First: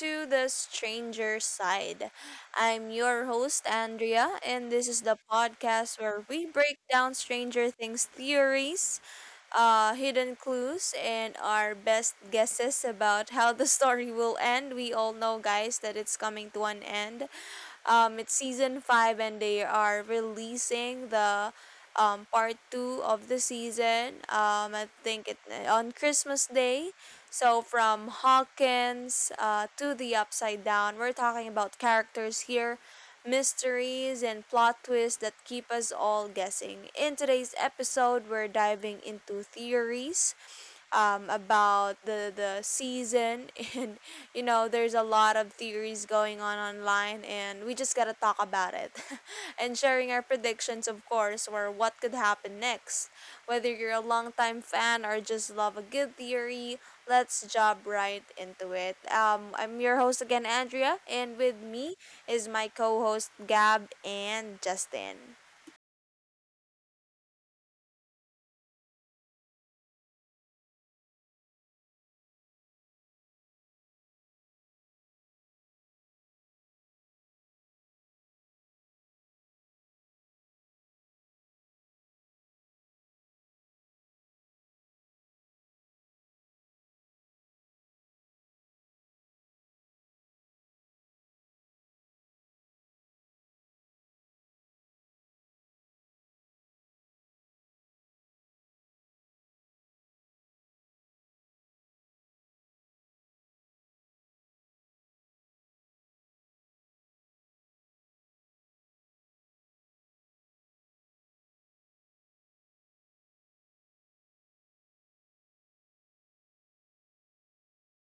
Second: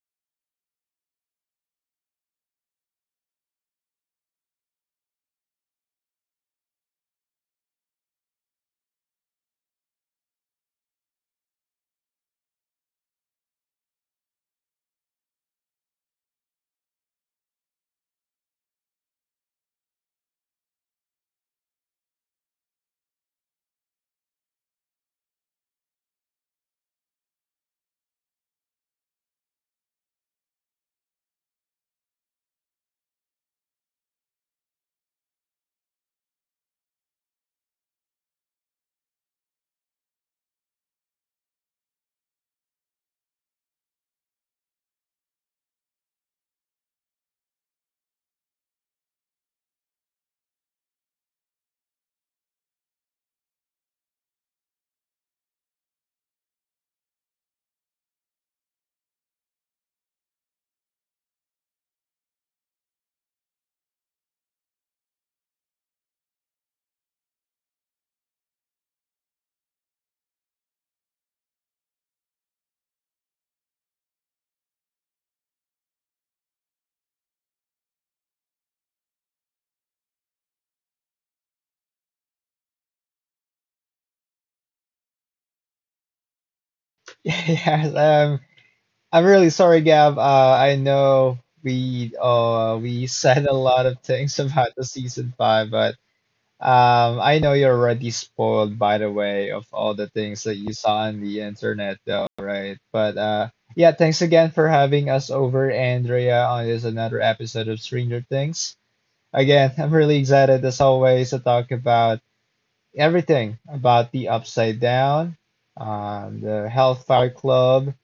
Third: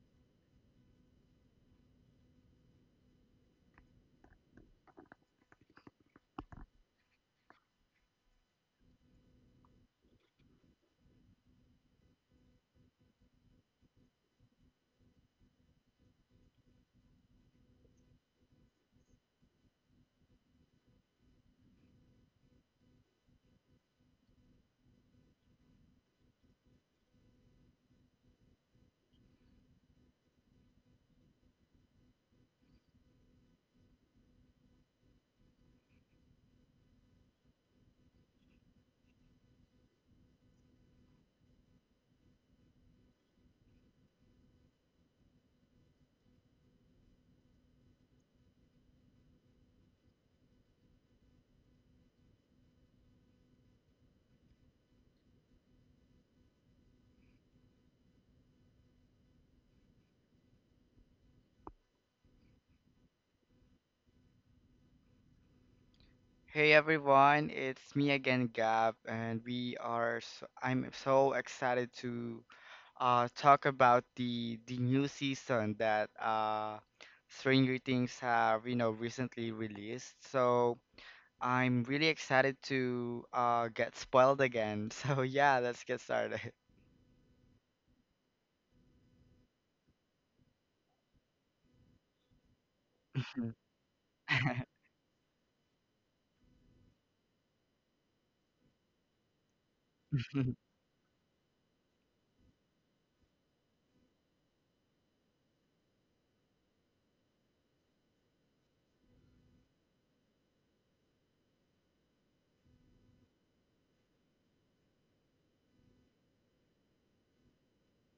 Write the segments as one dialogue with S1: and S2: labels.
S1: to The Stranger Side. I'm your host, Andrea, and this is the podcast where we break down Stranger Things theories, hidden clues, and our best guesses about how the story will end. We all know, guys, that it's coming to an end. It's season 5, and they are releasing the part two of the season. I think it on Christmas Day. So from Hawkins to the Upside Down, we're talking about characters here, mysteries and plot twists that keep us all guessing. In today's episode, we're diving into theories about the season and you know there's a lot of theories going on online, and we just gotta talk about it and sharing our predictions, of course, or what could happen next, whether you're a longtime fan or just love a good theory. Let's jump right into it. I'm your host again, Andrea, and with me is my co-host Gab and Justin.
S2: Hey everyone, it's me again, Gab, and we are. I'm so excited to talk about the new season that Stranger Things have recently released. So I'm really excited to get spoiled again. So yeah, let's get started.
S3: Yes, I'm really sorry, Gab. I know we said a lot of things about the season five. But I know you're already spoiled by the way of all the things
S2: Mhm.
S3: that you saw on the internet, though, right? But yeah, thanks again for having us over, Andrea, on this another episode of Stranger Things. Again, I'm really excited as always to talk about everything about the Upside Down, the Hellfire Club,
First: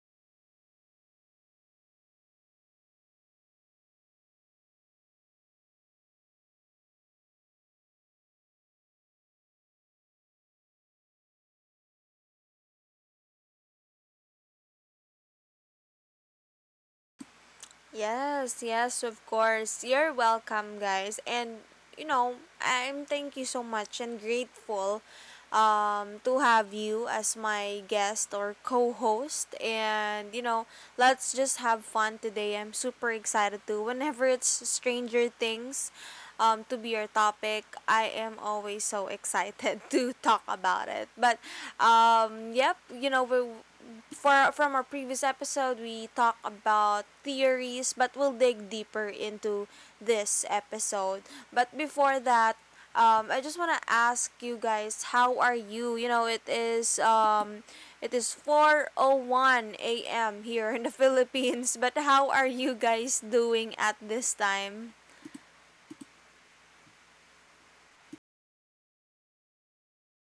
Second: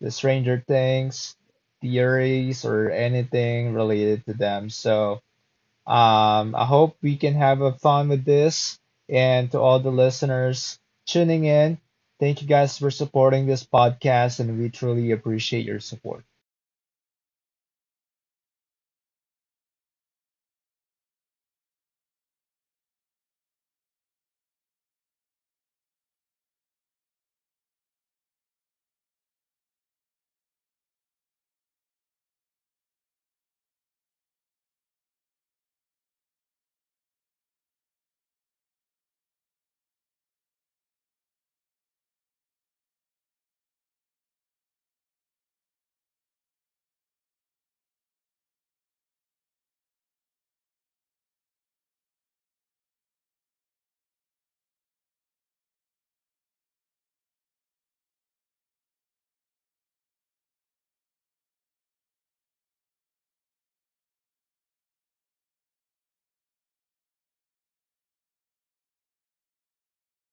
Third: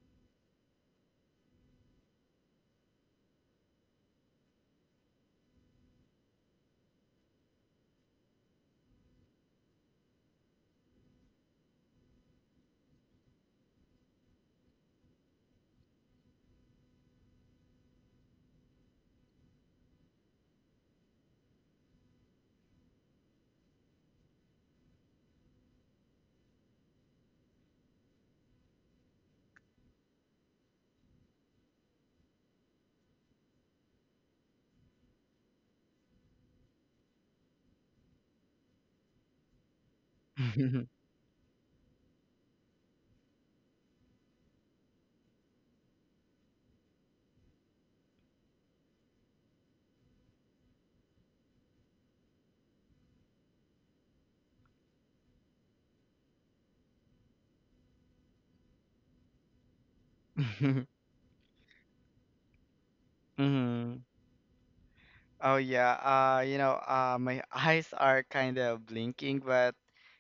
S3: the Stranger Things theories, or anything related to them. So I hope we can have a fun with this. And to all the listeners tuning in, thank you guys for supporting this podcast, and we truly appreciate your support.
S1: Yes, yes, of course. You're welcome, guys. And you know, I'm thank you so much and grateful to have you as my guest or co-host. And you know, let's just have fun today. I'm super excited to whenever it's Stranger Things to be your topic. I am always so excited to talk about it. But yep, you know, we for from our previous episode we talk about theories, but we'll dig deeper into this episode. But before that, I just want to ask you guys how are you. You know, it is 4:01 a.m. here in the Philippines. But how are you guys doing at this time?
S2: Oh yeah, my eyes are kind of blinking, but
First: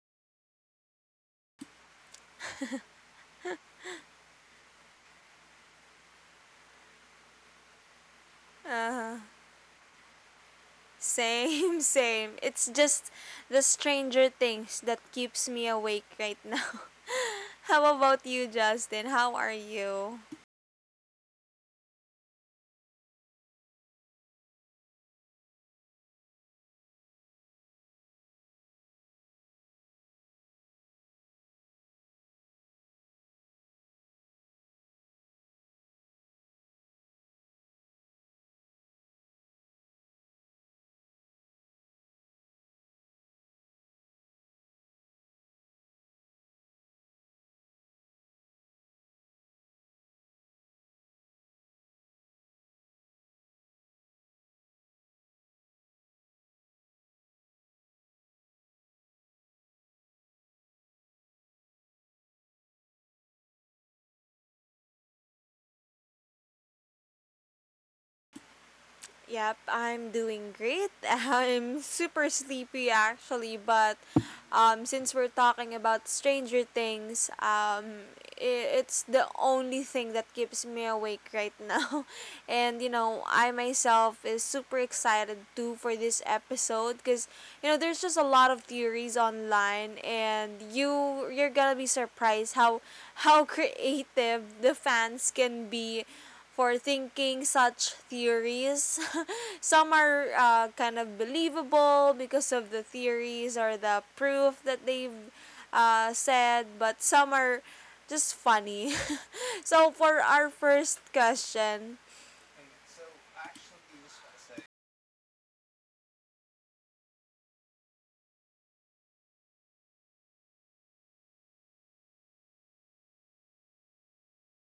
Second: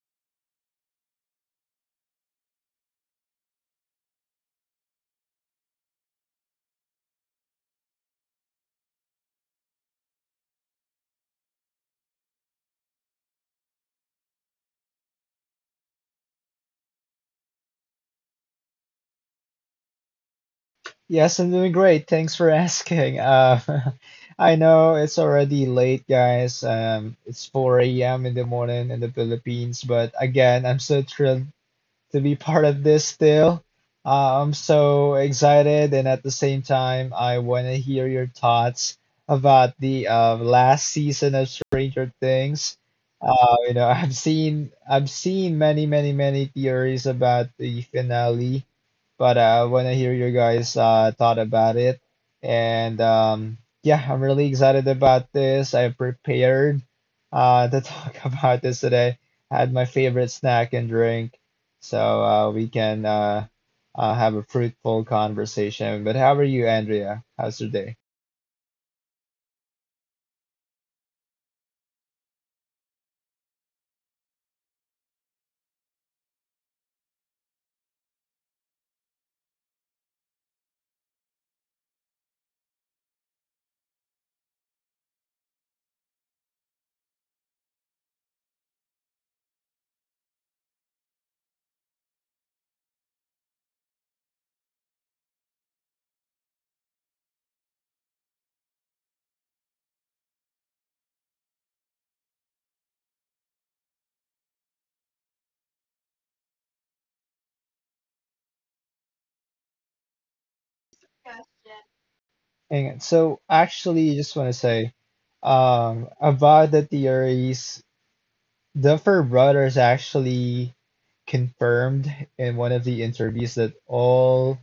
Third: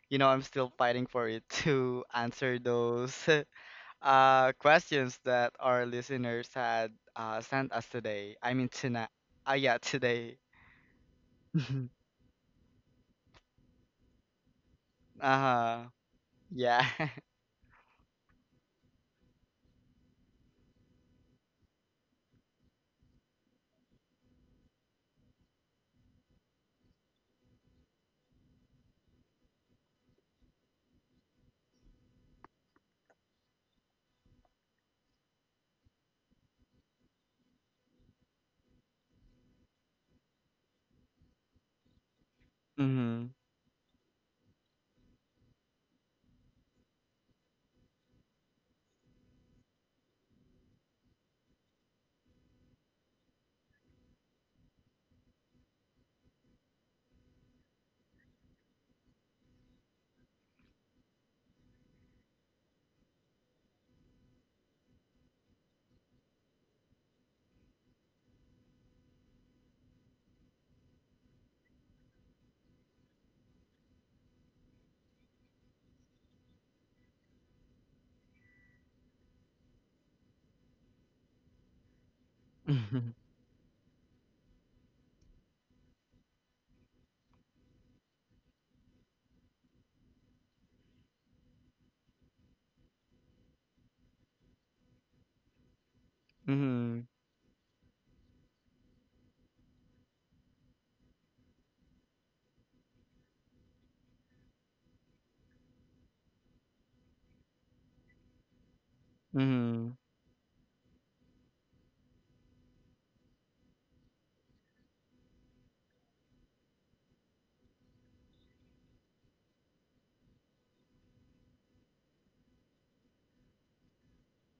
S2: I'm still fighting for it to answer those questions that our listeners had sent us today. I mean tonight.
S1: uh,
S2: Yeah, today.
S1: Same same it's just the stranger things that keeps me
S2: Uh-huh.
S1: awake right now.
S2: Yeah.
S1: How about you, Justin? How are you?
S3: Yes, I'm doing great. Thanks for asking. I know it's already late, guys. It's 4 a.m. in the morning in the Philippines, but again, I'm so thrilled to be part of this still. I'm so excited, and at the same time, I want to hear your thoughts about the last season of Stranger Things.
S2: Mm-hmm.
S3: I've seen many, many, many theories about the finale, but I want to hear your guys' thought about it. And yeah, I'm really excited about this. I prepared to talk about this today. I had my favorite snack and drink, so we can have a fruitful conversation. But how are you, Andrea? How's your day?
S1: Yep, I'm doing great. I'm super sleepy actually, but since we're talking about Stranger Things, I it's the only thing that keeps me awake right now. And you know, I myself is super excited too for this episode, because you know there's just a lot of theories online, and you're gonna be surprised how creative the fans can be for
S2: Mm-hmm.
S1: thinking such theories. Some are kind of believable because of the theories or the proof that they've said, but some are just funny. So,
S2: Mm-hmm.
S1: for our first question,
S3: And so, actually, just want to say about the theories, Duffer Brothers actually confirmed in one of the interviews that all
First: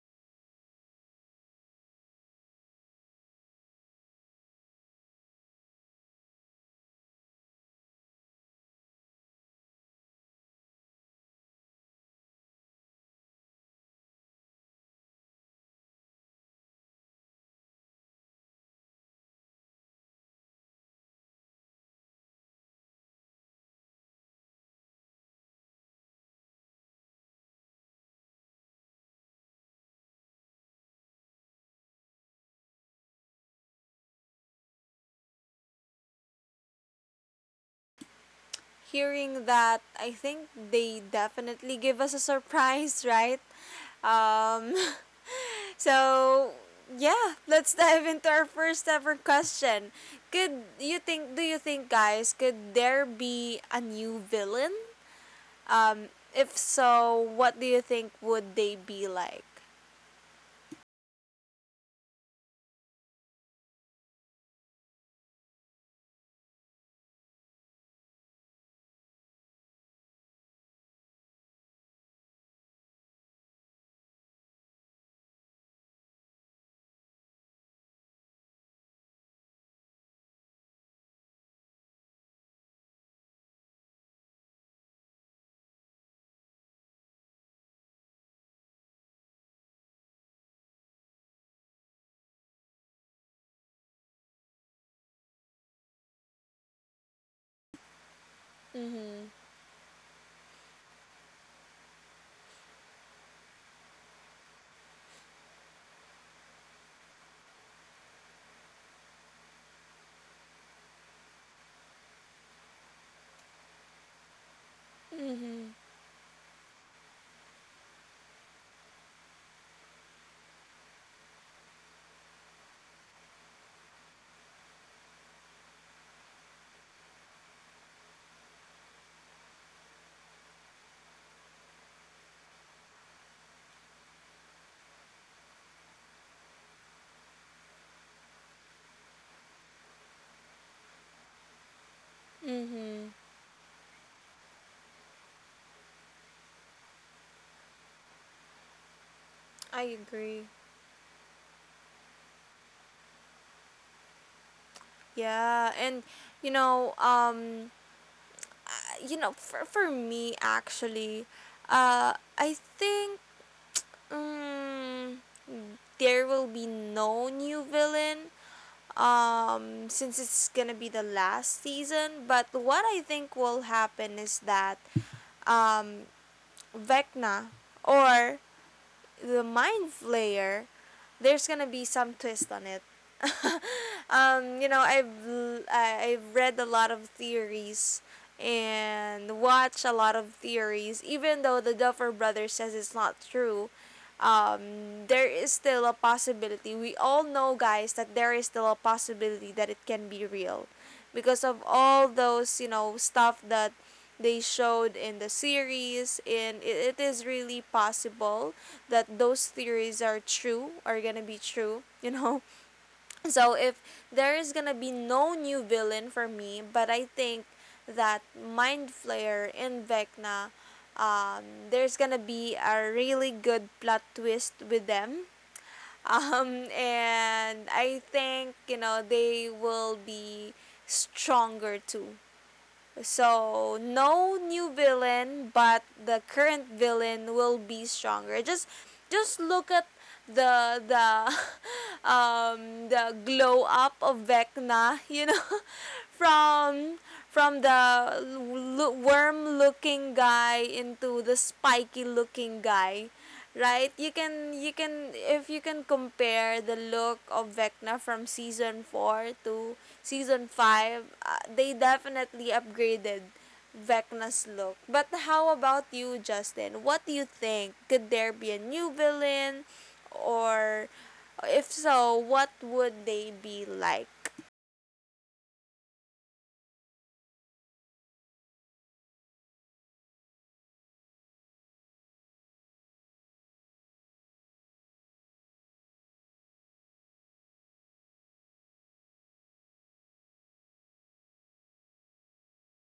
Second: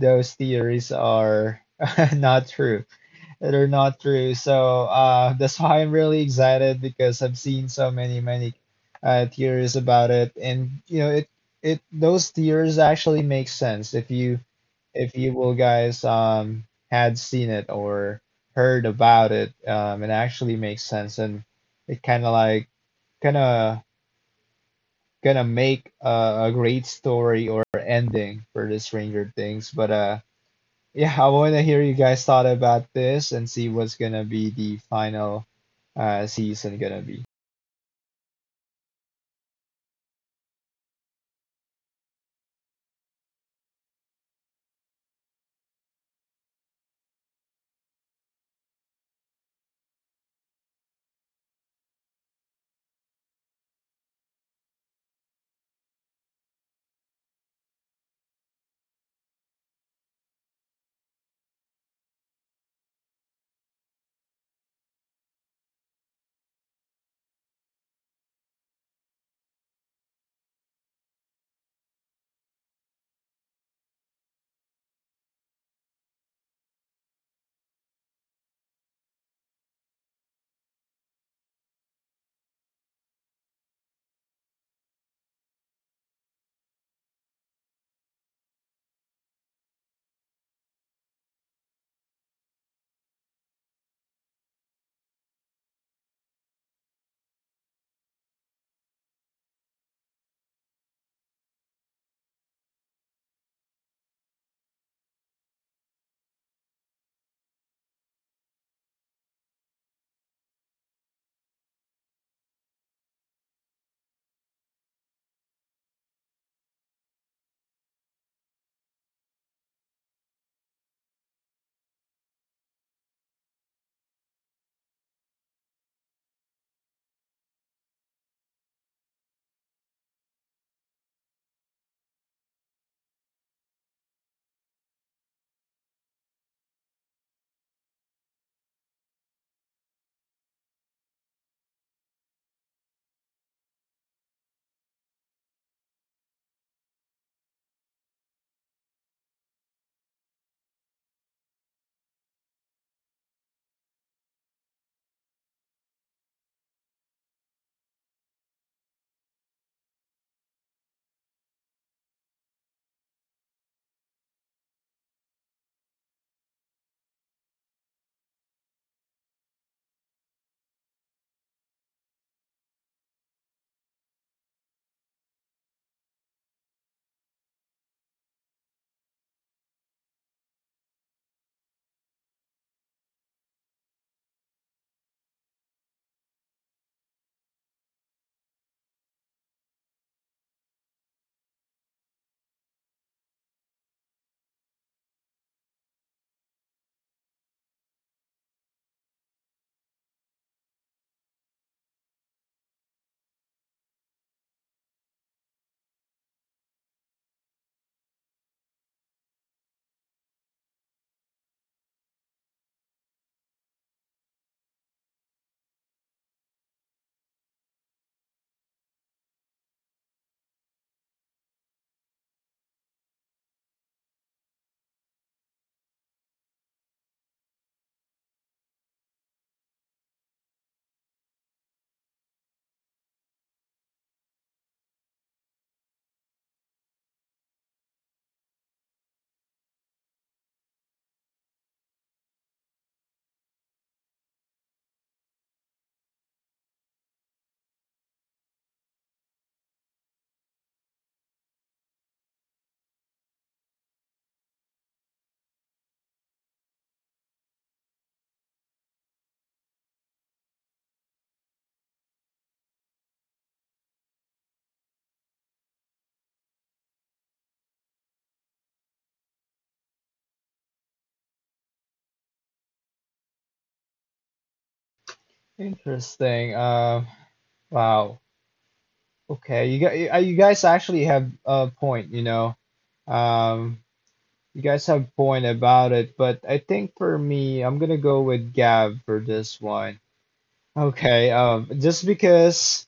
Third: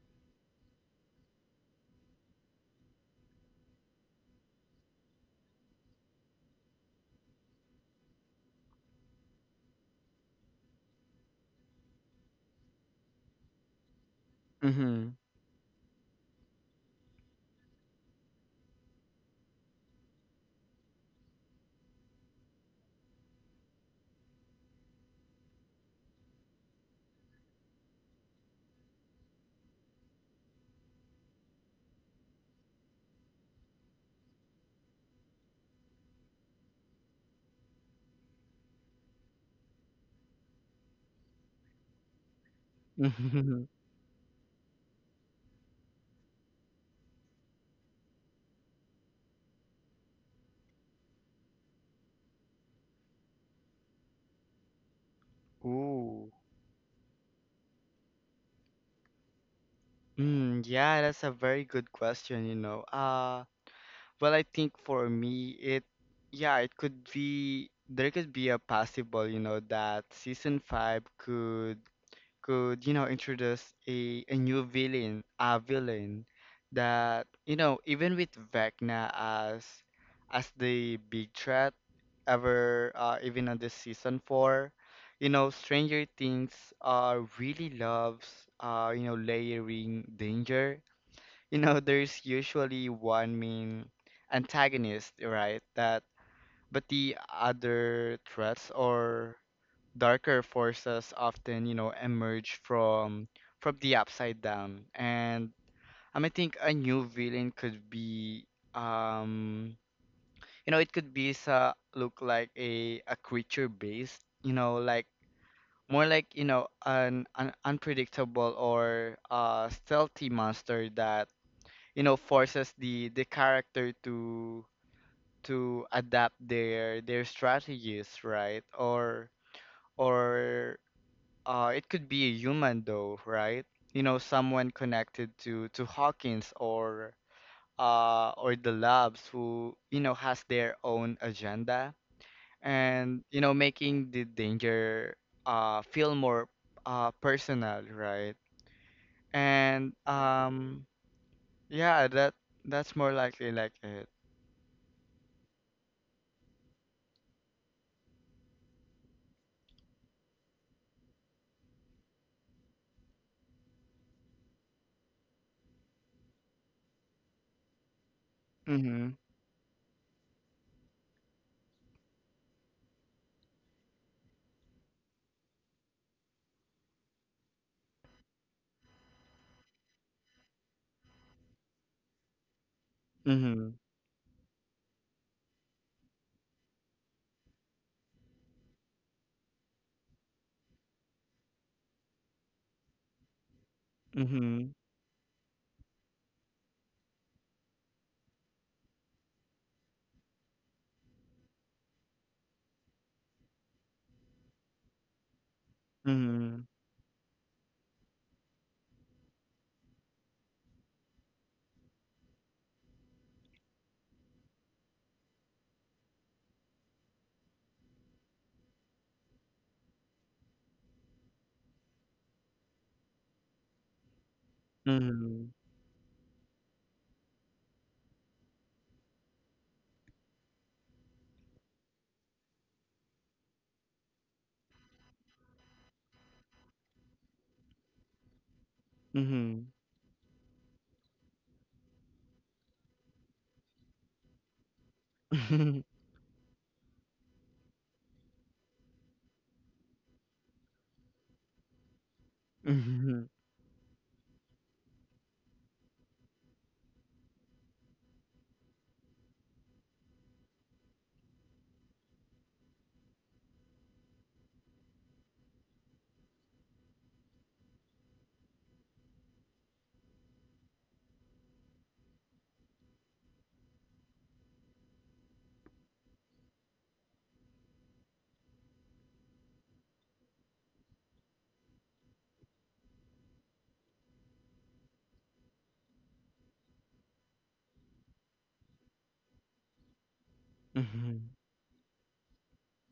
S3: those theories are not true. Not true. So that's why I'm really excited because I've seen so many theories about it, and you know it it those theories actually make sense if you
S2: Mm-hmm.
S3: if you will, guys, had seen it or heard about it. It actually makes sense, and it kind of gonna make a great story or ending for the Stranger Things, but yeah, I want to hear you guys thought about this and see what's gonna be the final season gonna be.
S1: hearing that, I think they definitely give us a surprise,
S2: Mm-hmm.
S1: right?
S2: Mm-hmm.
S1: Um, So, yeah, let's dive into our first ever question. Could you think do you think, guys, could there be a new villain? Um
S2: Ooh.
S1: if so, what do you think would they be like?
S2: Yeah, that's a very good question, Well, I think for me, yeah, there could be a possible, that season five could, introduce a new villain, a villain that, even with Vecna as the big threat ever, even on this season four, Stranger Things, really loves, layering danger. You know there's usually one main antagonist, right? that But the other threats
S1: Mhm.
S2: or darker forces often emerge from the upside down. And I think a new villain could be um it could be sa look like a creature based like
S1: Mhm.
S2: more like, an unpredictable or stealthy monster that forces the character to adapt their strategies, right? Or it could be a human though, right? You know, someone connected to Hawkins, or the labs, who, has their own agenda
S1: Mhm.
S2: and, making the danger feel more personal, right?
S1: I
S2: and
S1: agree.
S2: Yeah, that, that's more likely like it.
S1: Yeah, and you know, um, you know, for me actually, I think um, there will be no new villain
S2: mhm
S1: since it's gonna be the last season. But what I think will happen is that um Vecna or the Mind Flayer, there's gonna be some twist on it.
S2: Mhm,
S1: You know, I have read a lot of theories and watched a lot of theories, even though the Duffer Brothers says it's not true.
S2: mhm,
S1: There is still a possibility. We all know, guys, that there is still a possibility that it can be real, because of all those you know stuff that they showed in the series.
S2: mhm,
S1: And it is really possible that those theories are gonna be true. You know, so if there is gonna be no new villain for me, but I think that Mind Flayer and Vecna, um, there's gonna be a really good plot twist with them.
S2: mhm,
S1: And I think, you know, they will be stronger too. So no new villain, but the current villain will be stronger. Just
S2: mhm.
S1: look at the the glow up of Vecna, you know. From the worm looking guy into the spiky looking guy,
S2: Mhm,
S1: right? You can if you can compare the look of Vecna from season 4 to season 5, they definitely upgraded Vecna's look. But how about you, Justin? What do you think? Could there be a new villain, or if so, what would they be like?
S3: Interesting. Wow. Okay, you guys actually have a point. You know, um, you guys have a point about it, but I think for me, I'm gonna go with Gav for this one.
S2: mhm.
S3: Okay. Just because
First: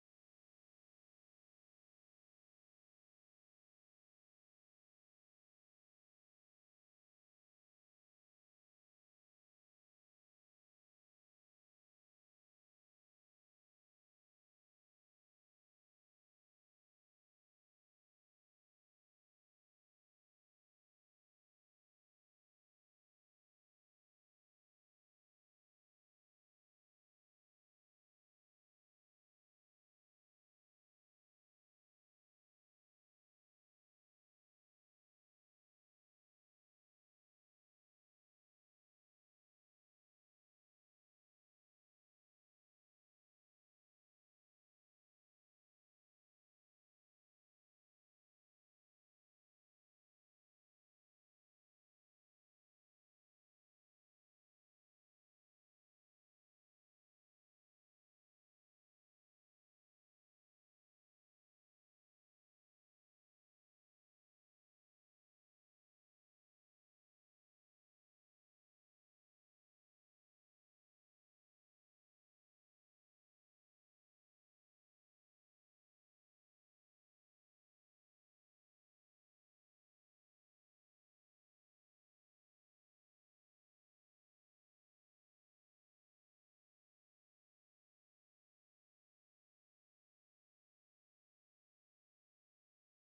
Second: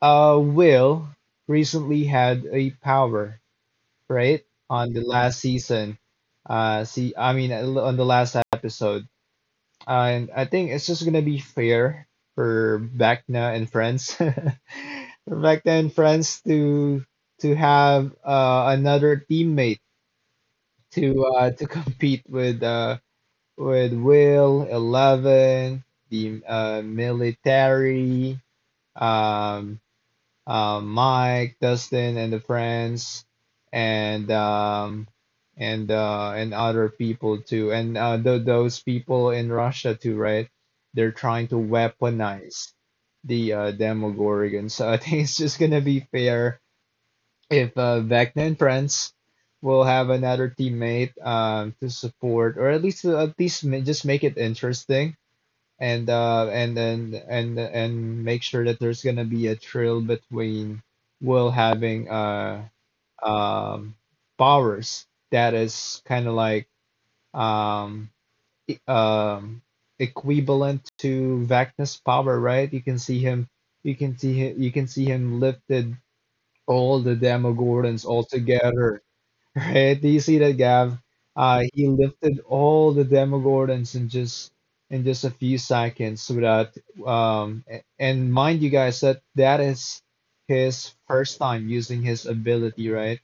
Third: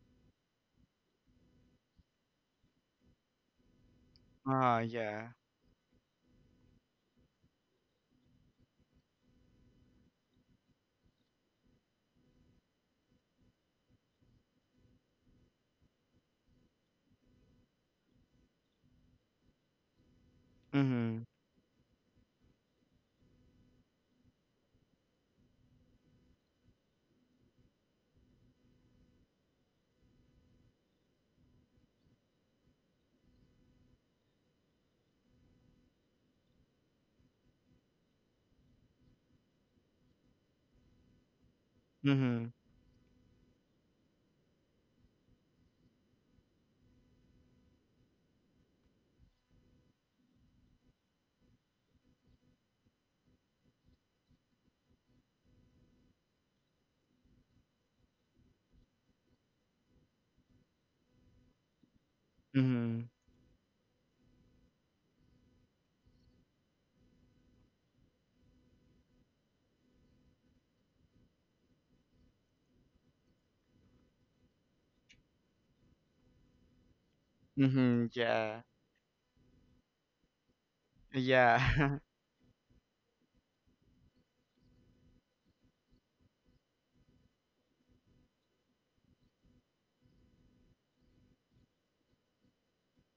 S3: Will recently had a power, right?
S2: Ah,
S3: On the
S2: yeah.
S3: last season. See, I mean, on the last episode. And I think it's just gonna be fair for Vecna and friends, for Vecna and friends to have another teammate
S2: Mhm,
S3: to compete with Will, Eleven, the military, um, Mike, Dustin, and the friends, and and other people too, and those people in Russia too, right? They're trying to
S2: mhm,
S3: weaponize the Demogorgon. So I think it's just gonna be fair if Vecna and friends will have another teammate, to support, or at least just make it interesting, and then and make sure that there's gonna be a trail between Will having
S2: mhm,
S3: um powers that is kind of like um e- um equivalent to Vecna's power, right? You can see him, you can see him lifted all the Demogorgons
S2: mhm,
S3: all
S2: yeah.
S3: together. Right? Do you see that, Gav? He
S2: Yeah.
S3: lifted all the Demogorgons in just a few seconds without and mind you guys that that is his first time using his ability, right?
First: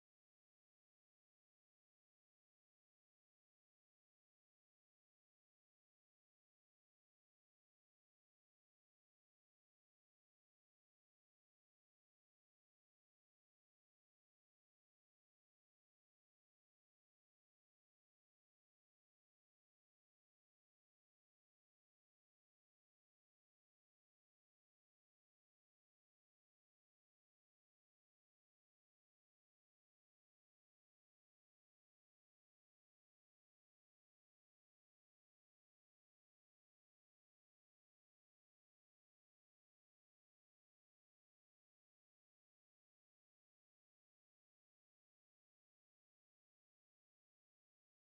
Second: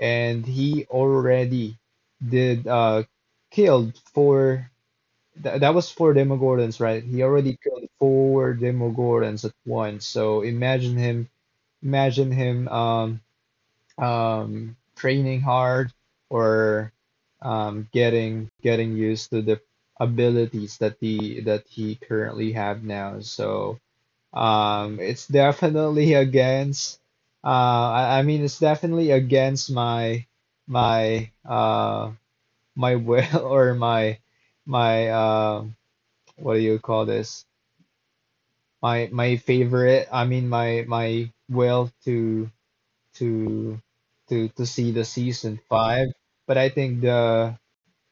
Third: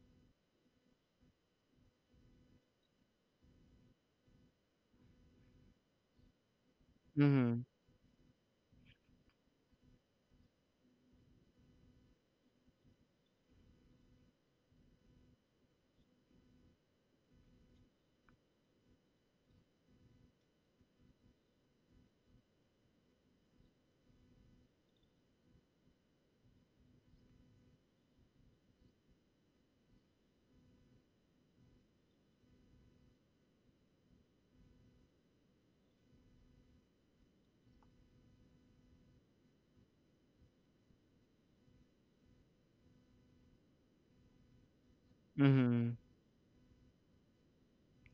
S3: And he already did killed four, that was four Demogorgons, right? He already
S2: Mhm,
S3: killed four Demogorgons at once. So imagine him, imagine him um training hard, or getting used to the abilities that the that he currently have now. So it's definitely against. I mean, it's definitely against my my uh, my will, or my my uh, what do you call this? My favorite. I mean, my will to to see the season
S2: mhm,
S3: five. But I think the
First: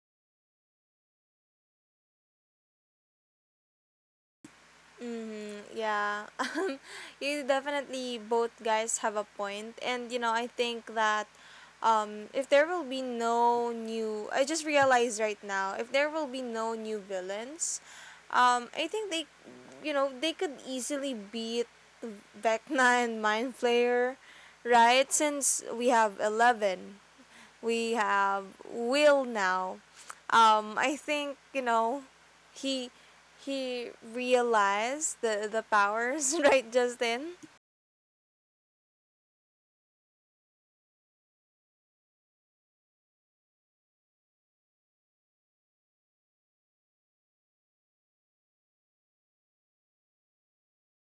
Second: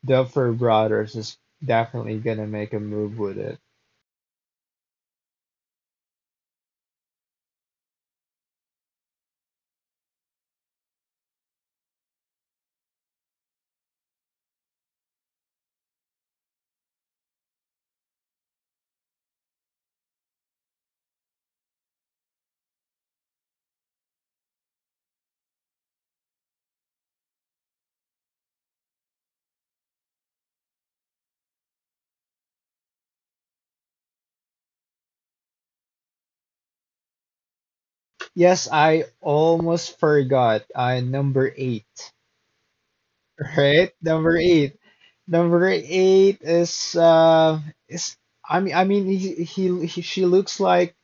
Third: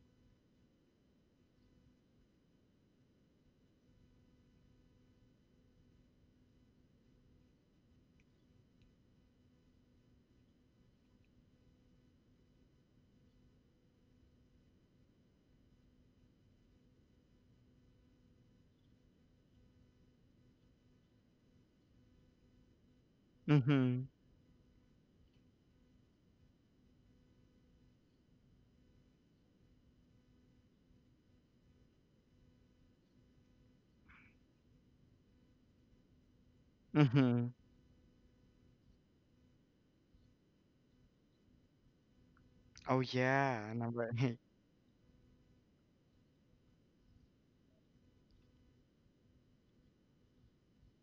S3: Duffer Brothers is definitely gonna make a move with it.
S1: Mm-hmm. Yeah. Um, you definitely both guys have a point. And, you know, I think that if there will be no new. I just realized right now, if there will be no new villains, I think they, you know, they could easily beat Vecna and Mind
S2: mhm,
S1: Flayer, right? Since we have Eleven we have Will now. I think, you know, he he realized the powers right just then.
S2: mhm.
S3: Yes, I almost forgot. Number eight,
S2: Oh, yeah,
S3: right?
S2: number
S3: Number
S2: eight.
S3: eight. Number eight is, I mean, I mean he she looks like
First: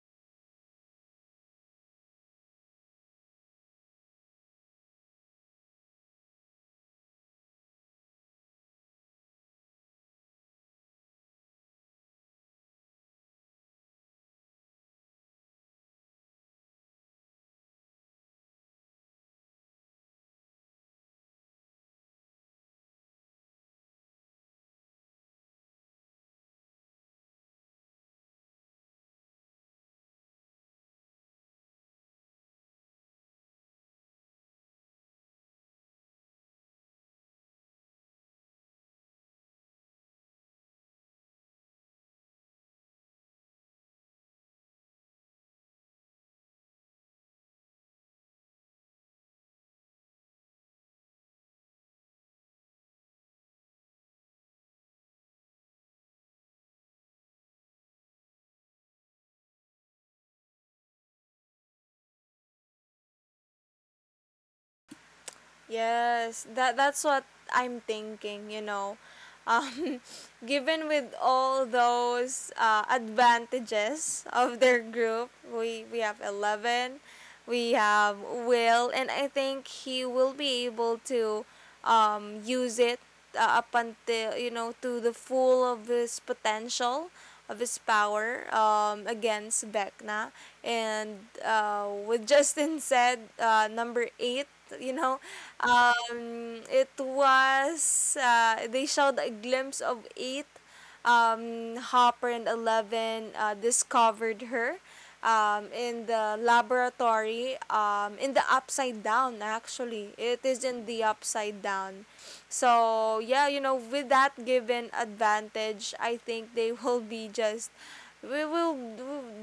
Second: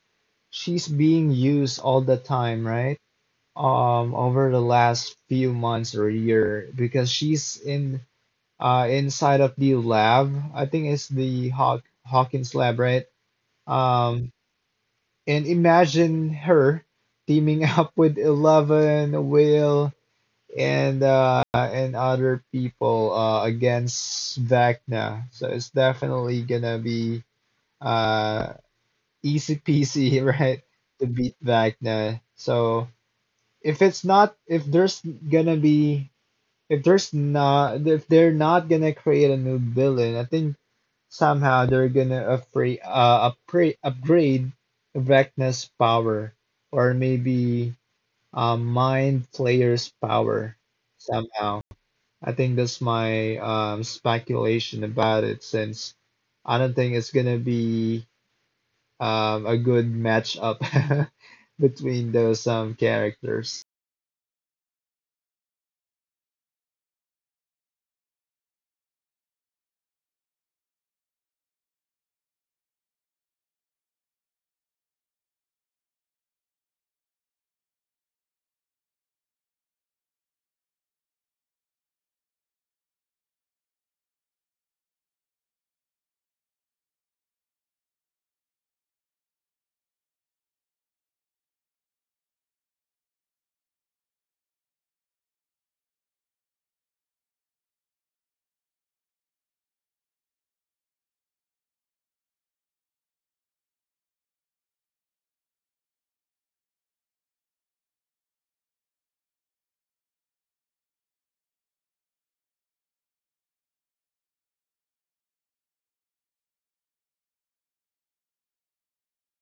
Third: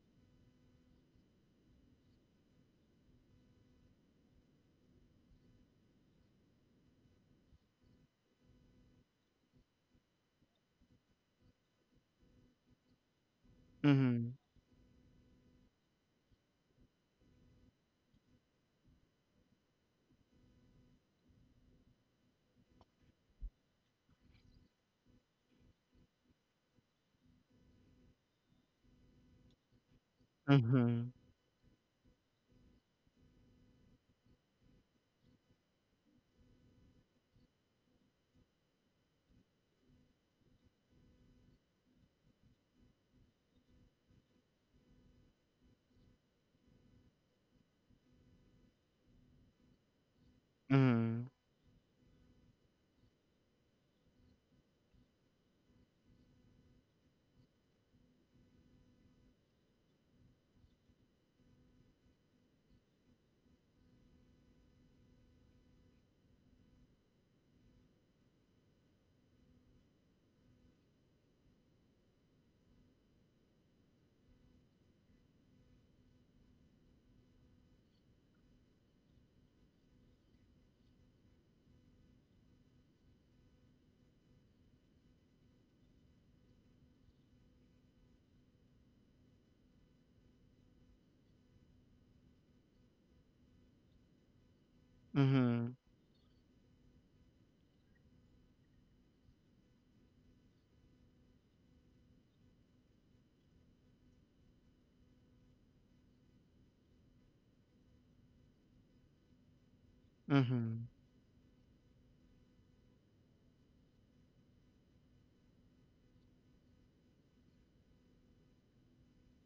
S3: she's being used all the time, right? Over the last few months or year, because she's in inside of the lab. I think it's the Hawkins lab, right?
S2: Mhm,
S3: Um, and imagine her teaming up with Eleven, Will, and other people, against Vecna. So it's definitely gonna be uh, easy peasy, right, to
S2: mhm,
S3: beat Vecna. So if it's not, if there's gonna be, if they're not gonna create a new villain, I think somehow they're gonna upgrade, upgrade Vecna's power, or maybe Mind Flayer's power
S2: mhm,
S3: somehow. I think that's my speculation about it, since I don't think it's gonna be a good matchup between those characters.
S1: Yes, that that's what I'm thinking. You know, um, given with all those advantages of their group, we have Eleven, we have Will, and I think he will be able to use it up until you know to the full of his potential of his power against Vecna. And with Justin said, number eight, you know,
S2: mhm,
S1: it was, they showed a glimpse of eight, Hopper and Eleven discovered her in the laboratory, in the upside down, actually. It is
S2: mhm,
S1: in the upside down. So, yeah, you know, with that given advantage, I think they will be just. We will.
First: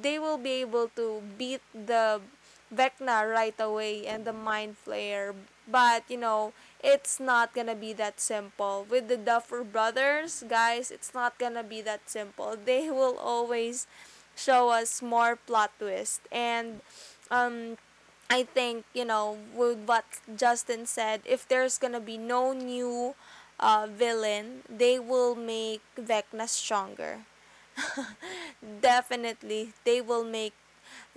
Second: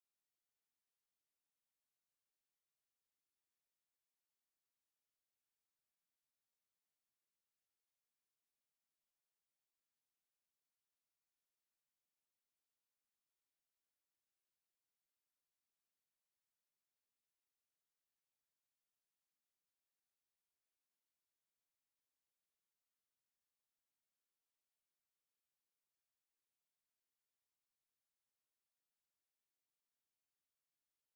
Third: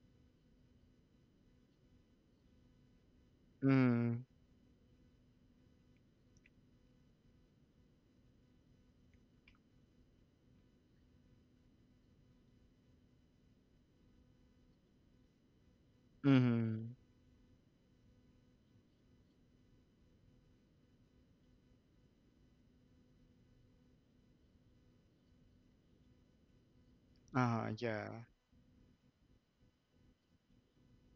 S1: They will be able to beat the Vecna right away and
S2: mhm,
S1: the Mind Flayer. But, you know, it's not gonna be that simple. With the Duffer Brothers, guys, it's not gonna be that simple. They will always show us more plot twists. And
S2: mhm.
S1: um, I think, you know, with what Justin said, if there's gonna be no new villain, they will make Vecna stronger.
S2: Ah, yeah.
S1: Definitely they will make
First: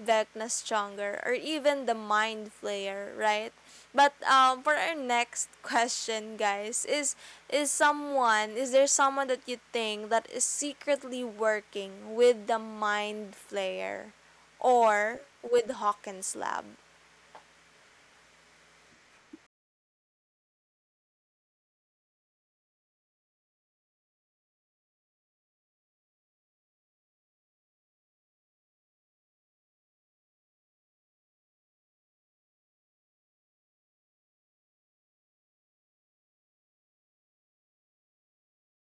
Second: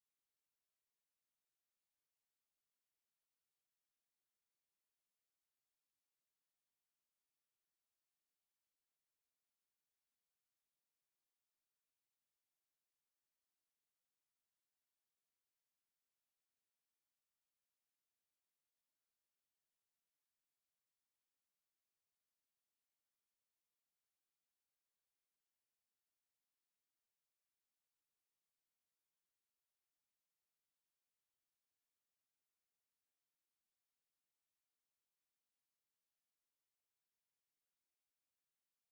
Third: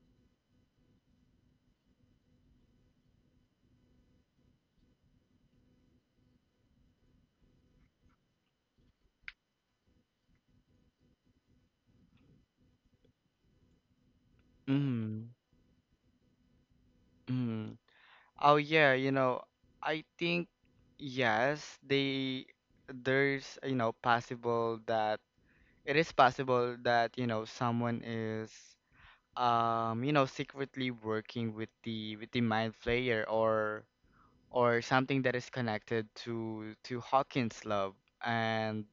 S1: Vecna stronger, or even the Mind Flayer, right? But for our next question, guys, is there someone that you think that is secretly working with the Mind Flayer or
S2: Mhm,
S1: with Hawkins Lab?
S2: mhm. Oh yeah, I think yes, they there's possible that it is possible that, someone is secretly working with the mind flayer, or something that is connected to Hawkins love. And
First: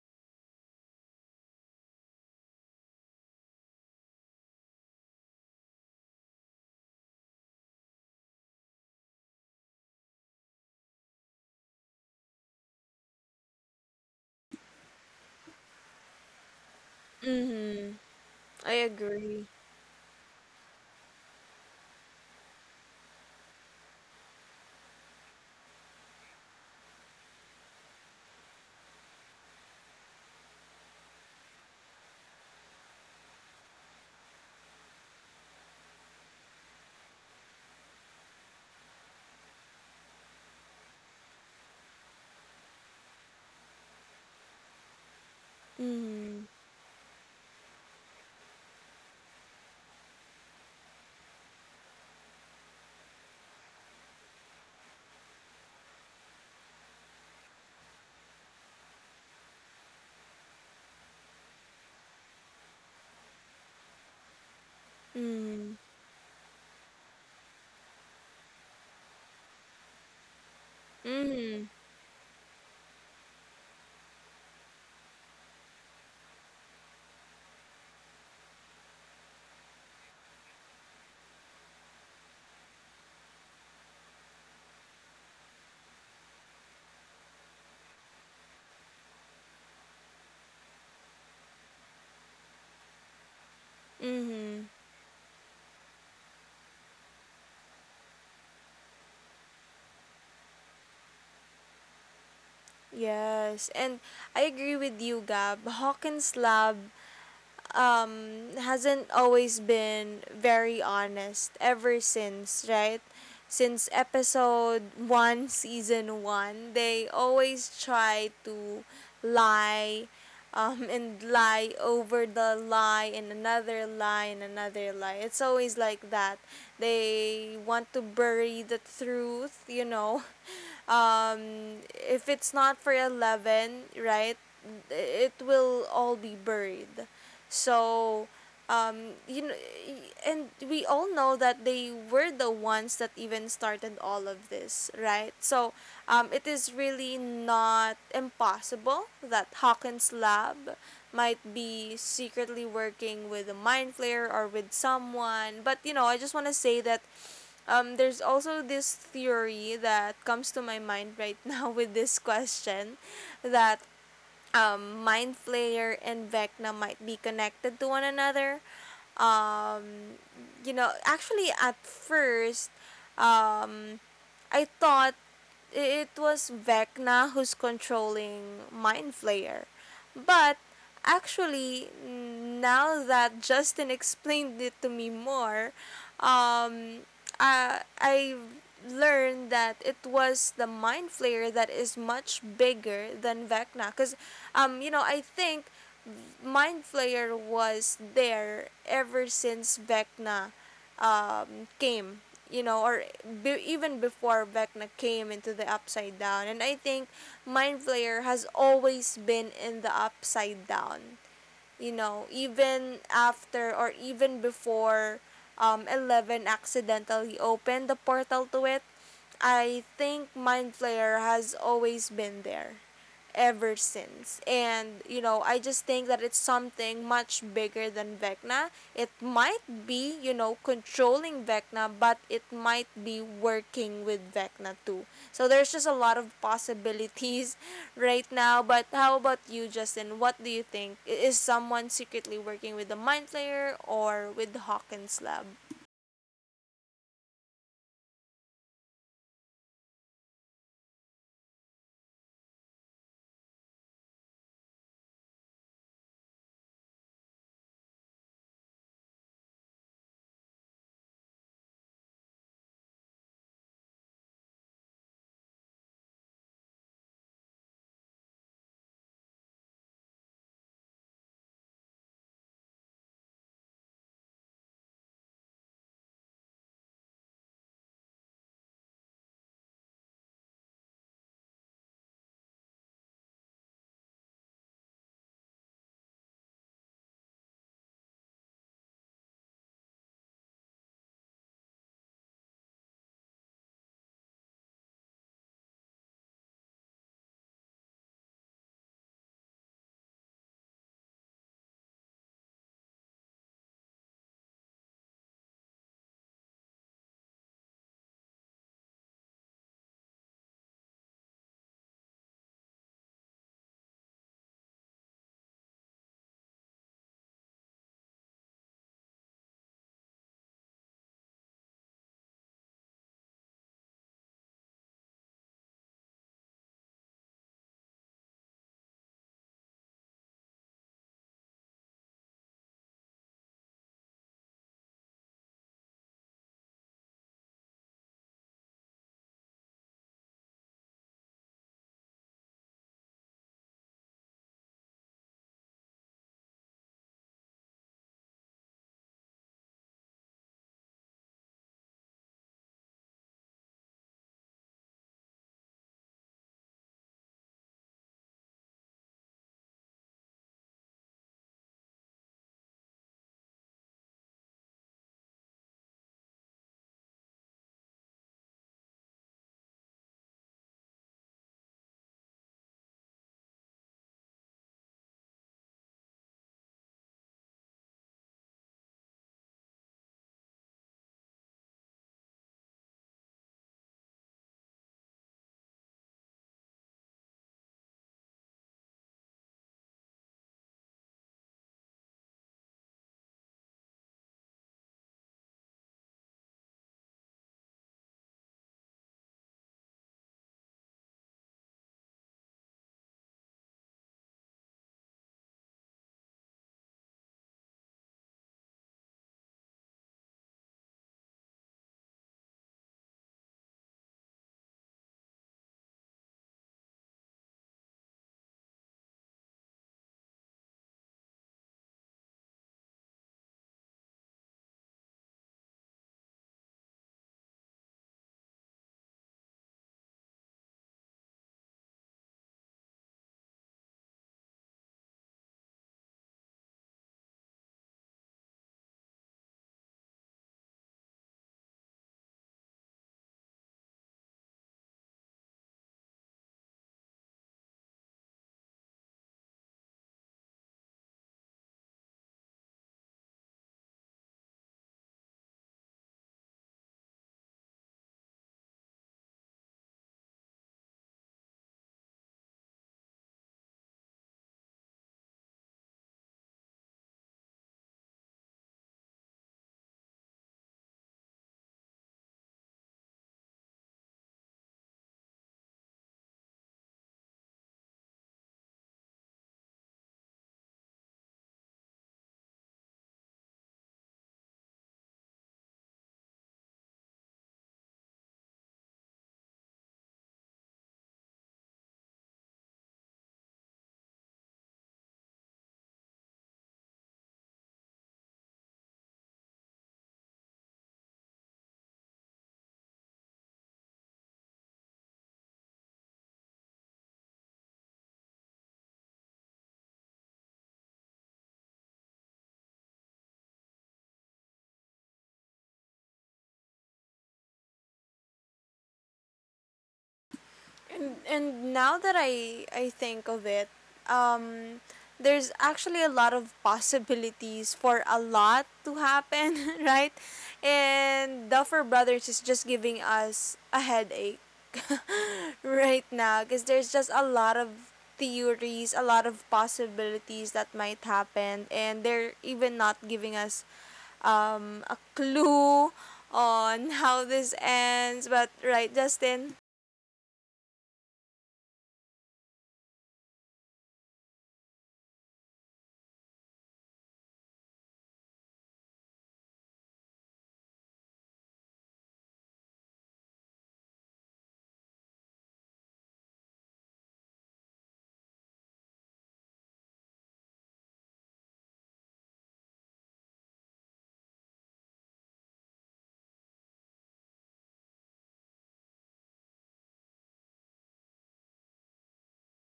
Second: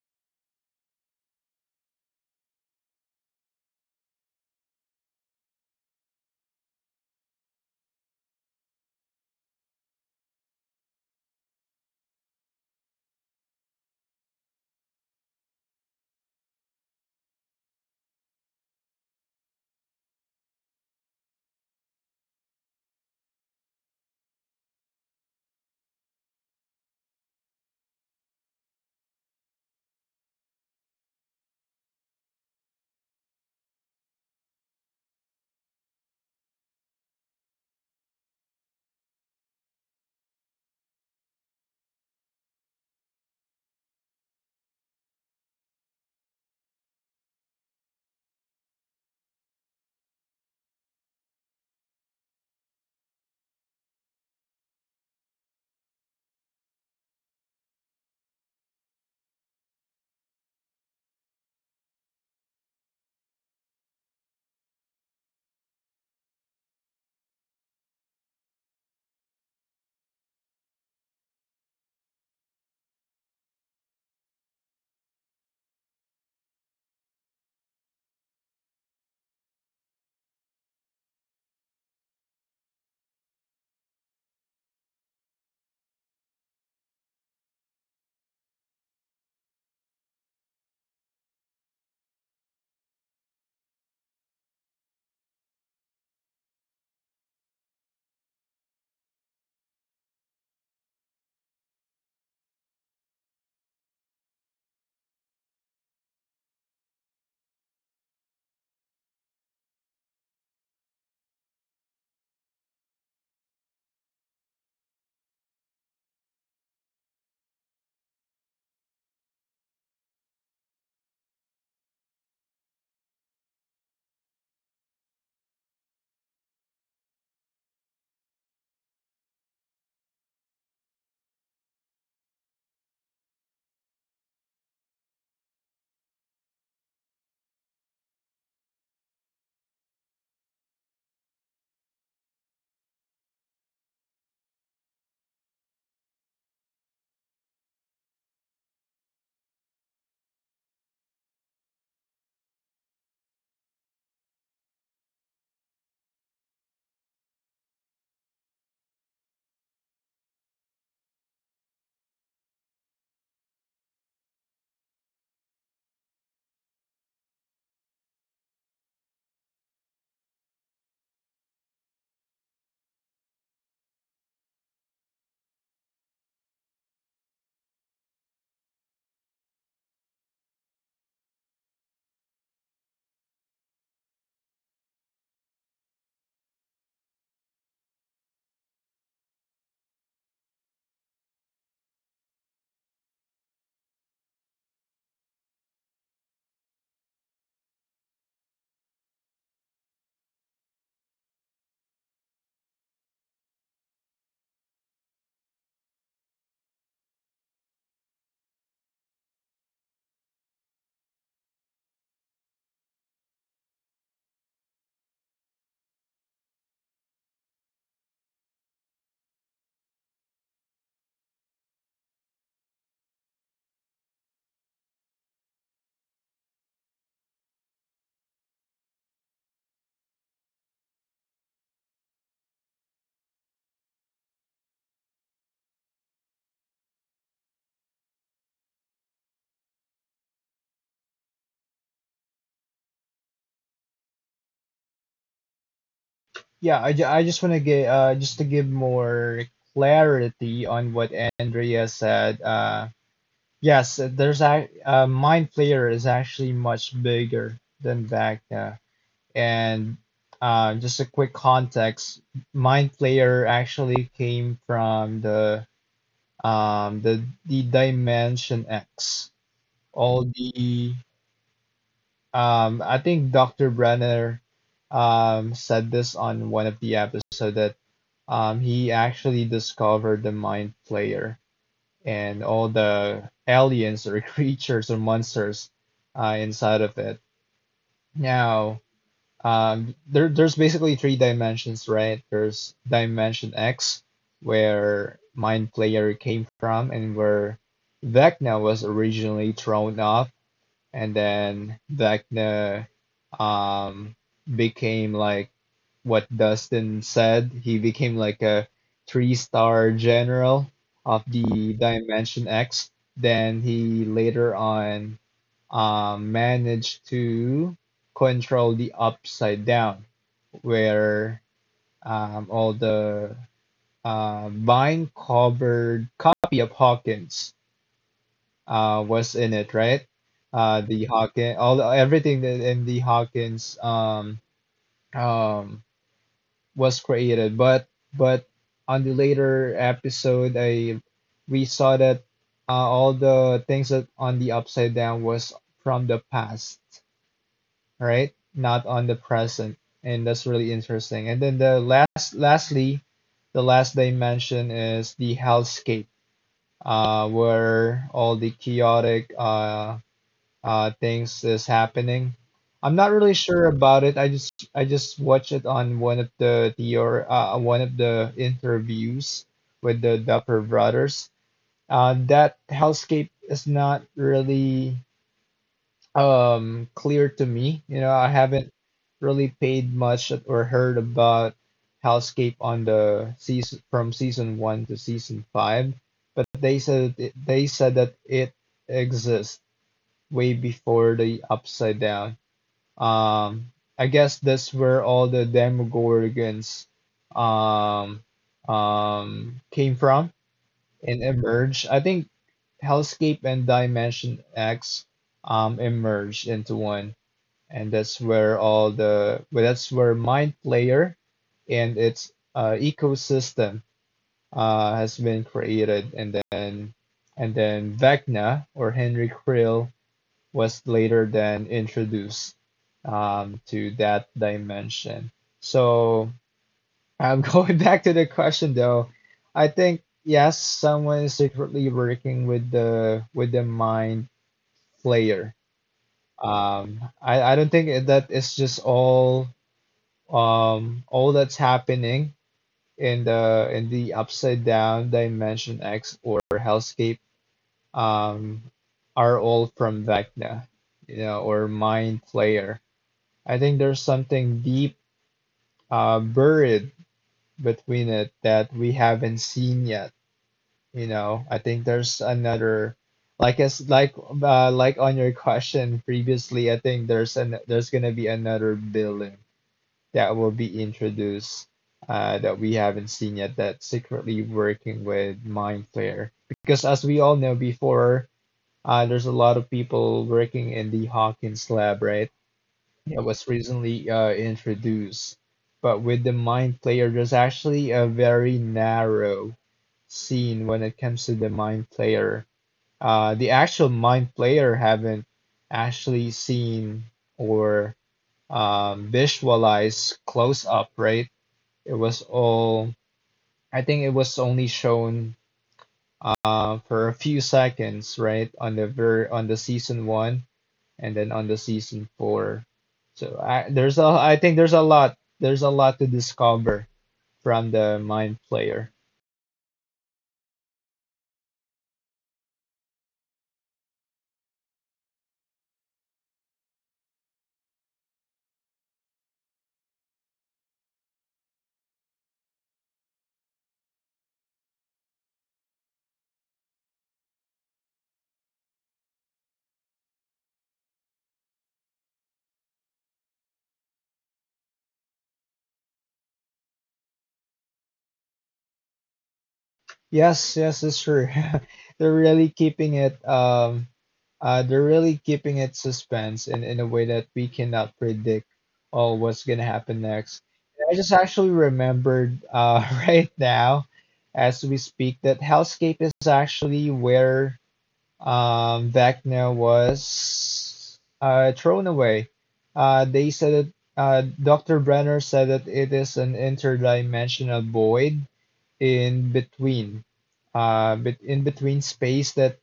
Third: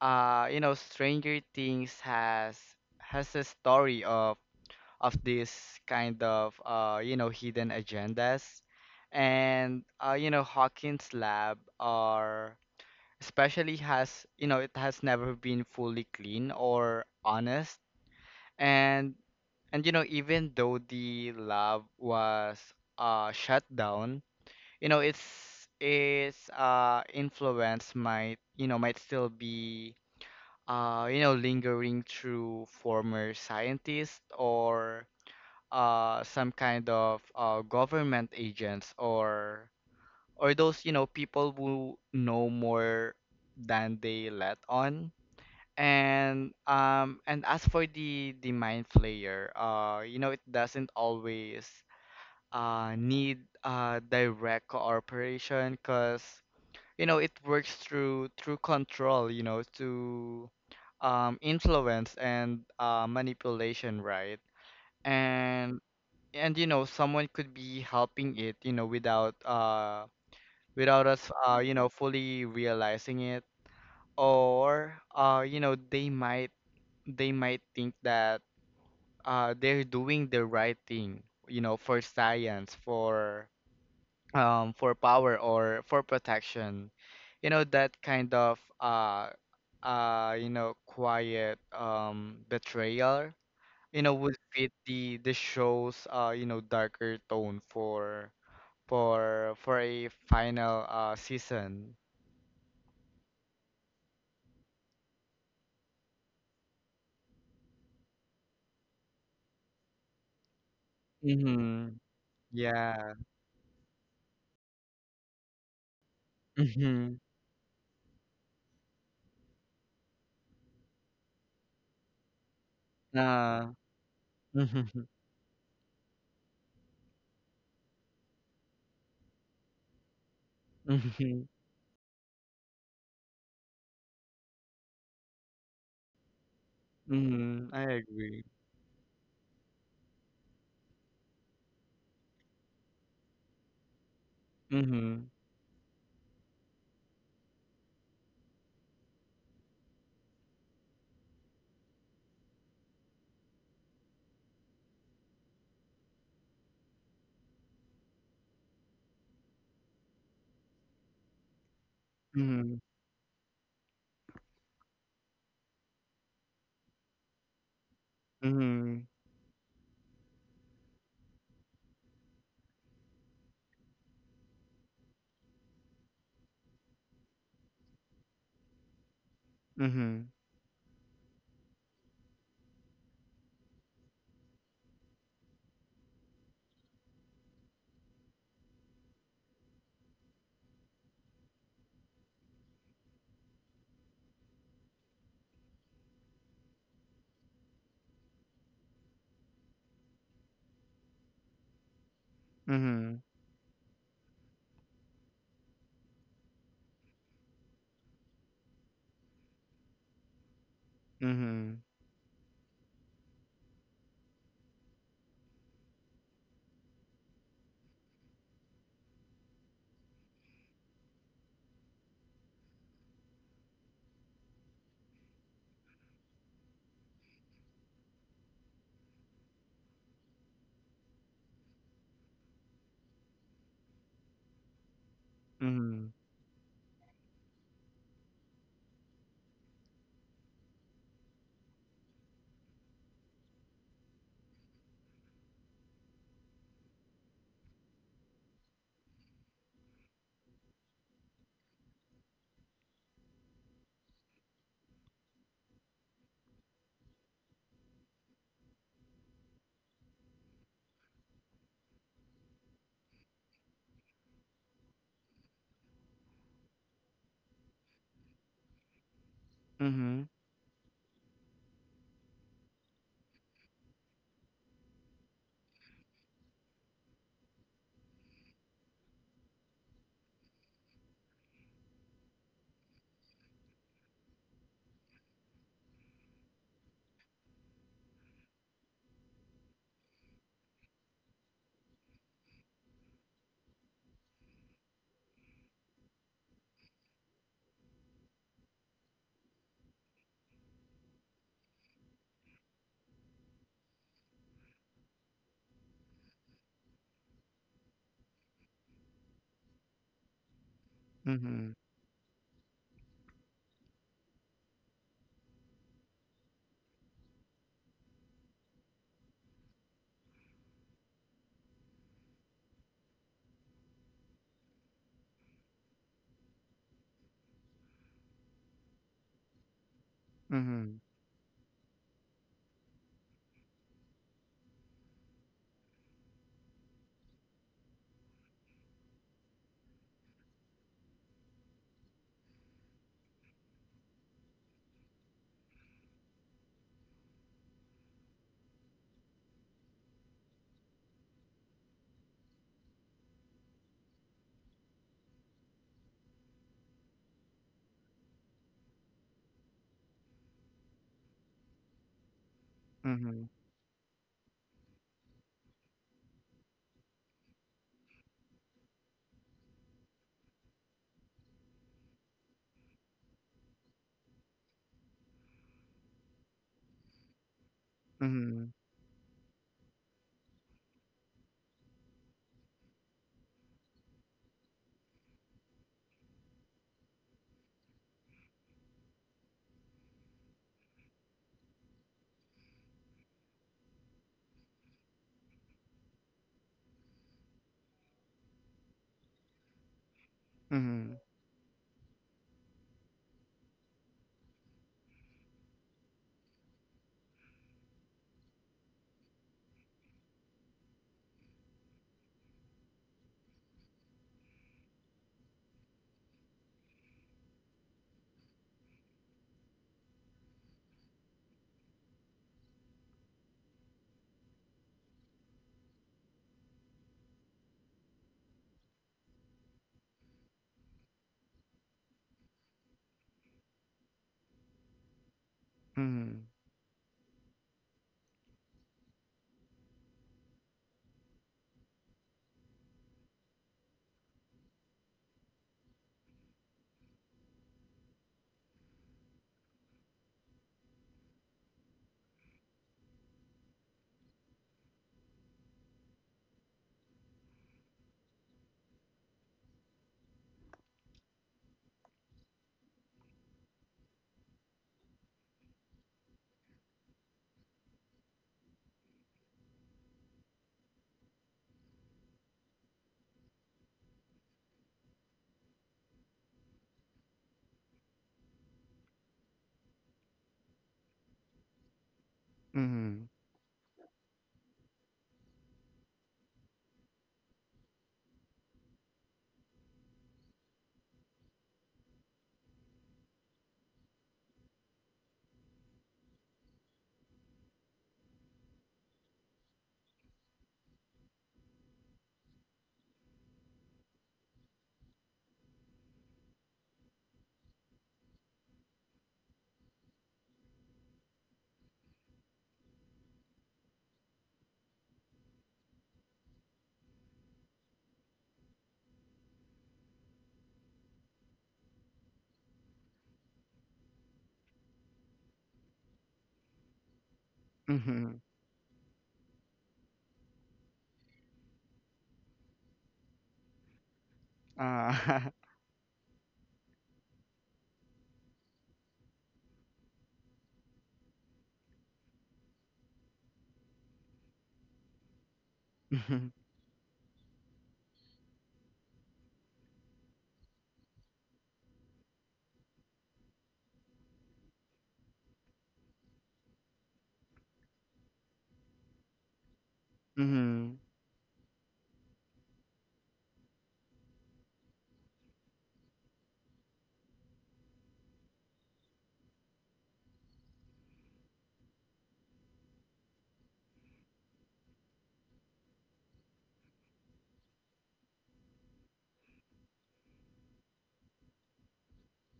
S2: You know, Stranger Things has a story of this kind of hidden agendas, and, Hawkins lab are especially has, it has never been fully clean or honest.
S1: Mm-hmm. I
S2: and
S1: agree.
S2: and, even though the lab was shut down, its influence might, might still be lingering through former scientists, or some kind of government agents, or those, people who know more than they let on.
S1: Mm,
S2: And as for the mind flayer, it doesn't always need direct cooperation, because, it works through control, to influence and manipulation, right?
S1: mm,
S2: and and, someone could be helping it, without us,
S1: mm,
S2: fully realizing it. Or they might, they might think that they're doing the right thing, for science, for power, or for protection. You know, that kind of quiet betrayal, would
S1: mm.
S2: fit the show's darker tone for for a final season.
S1: Yes, and I agree with you, Gab. Hawkins Lab hasn't always been very honest
S2: Mm-hmm.
S1: ever since, right?
S2: Yeah.
S1: Since episode 1, season 1, they
S2: Mm-hmm.
S1: always try to lie and lie over the lie and
S2: Uh,
S1: another lie and another
S2: mm-hmm.
S1: lie. It's always like that. They want to bury the truth, you know.
S2: Mm-hmm.
S1: If it's not for Eleven, right, it will all be buried.
S2: Mm-hmm. I
S1: So,
S2: agree.
S1: you know, and we all know that they were the ones that even started all of this,
S2: Mm-hmm.
S1: right? So, it is really not impossible that Hawkins Lab might be secretly working with a Mind Flayer or with someone. But, you know, I just want to say that there's also this theory that comes to my mind right now with this
S2: Mm-hmm.
S1: question, that Mind Flayer and Vecna might be connected to one another.
S2: Mm-hmm.
S1: Um, you know, actually, at first, um, I thought it was Vecna who's controlling Mind Flayer. But actually, now that Justin explained it to me more, um, I learned that it was the Mind Flayer that is much bigger than Vecna. Because, you know, I think Mind Flayer was there ever since Vecna came, you know, or
S2: Mm-hmm.
S1: even before Vecna came into the Upside Down. And I think Mindflayer has always been in the Upside Down,
S2: Mm-hmm.
S1: you know, even after or even before Eleven accidentally opened the portal to it. I think Mindflayer has always been there ever since. And you know, I just think that it's something much bigger than Vecna. It might be, you know, controlling Vecna, but it might be working with Vecna too. So there's just a
S2: Mm-hmm.
S1: lot of possibilities right now. But how about you, Justin? What do you think? Is someone secretly working with the Mind Flayer or with Hawkins Lab?
S3: Yeah, I just want to get, just to give more clarity on what Andrea said. Yes, there's a Mind Flayer is actually much bigger than Vecna. And just a quick context, Mind Flayer actually came from the the Dimension X.
S2: Mm-hmm. Mm-hmm.
S3: All the I think Dr. Brenner said this on one of the episodes that he actually discovered the Mind Flayer, and all the aliens or creatures or monsters inside of it. Now, there's basically three dimensions, right? There's Dimension X, where Mind Player came from, and where Vecna was originally thrown off, and then like um became like what Dustin said. He became like a three-star general of the Dimension X. Then he later on managed to control the Upside Down, where all the vine-covered copy of Hawkins was in it, right?
S2: Mm-hmm.
S3: All everything that in the Hawkins um, was created. But on the later episode, I we saw that all the things that on the upside down was from the past, right? Not on the present, and that's really interesting. And then lastly, the last dimension is the hellscape, where all the chaotic things is happening. I'm not
S2: Mm-hmm.
S3: really
S2: Mm-hmm.
S3: sure about it. I just watched it on one of the one of the interviews with the Dupper brothers. That hellscape is not really clear to me. You know, I
S2: Mm-hmm.
S3: haven't really paid much or heard about hellscape on the season from season one to season five, but they said that it exists way before the Upside Down. Um, I guess that's where all the Demogorgons um, came from and emerged. I think Hellscape and Dimension X emerged into one, and that's where all the that's where Mind Player and its ecosystem has been created, and then Vecna, or Henry Krill, was later then introduced to that dimension. So I'm going back to the question though. I think yes, someone is secretly working with the mind player.
S2: Mm-hmm. Mm-hmm.
S3: I don't think that it's just all that's happening in the upside down, Dimension X, or hellscape um are all from Vecna, you know, or mind player. I think there's something deep buried between it that we haven't seen yet. You know, I think there's another, like as like on your question previously. I think there's gonna be another building that will be introduced, that we haven't seen yet, that's secretly working with Mindflayer. Because, as we all know before, there's a lot of people working in the Hawkins lab, right, that
S2: Mm-hmm.
S3: was recently introduced. But with the Mind Player, there's actually a very narrow scene when it comes to the Mind Player. The actual Mind Player haven't actually seen or visualized close up, right? It was all, I think it was only shown for a few seconds, right, on the ver on the season one, and then on the season four. So I think there's a lot, to discover from the mind player.
S1: And now that I think of it, um, there's actually a lot of possibilities for a
S2: Mm-hmm.
S1: lot to happen, right? And Duffer Brothers is just giving us a headache
S2: Ah.
S1: right now, because there's just a lot of theories, a lot of possibilities that might happen, and they're even not giving us a clue on how this ends. But right, Justin.
S3: Yes, yes, it's true. They're really keeping it they're really keeping it suspense in a way that we cannot predict oh what's gonna happen next.
S2: Mm-hmm.
S3: I
S2: Mm-hmm.
S3: just actually remembered right now as we speak that Hellscape is actually where Wagner was thrown away. They said that Dr. Brenner said that it is an interdimensional void in between, bet in between space. That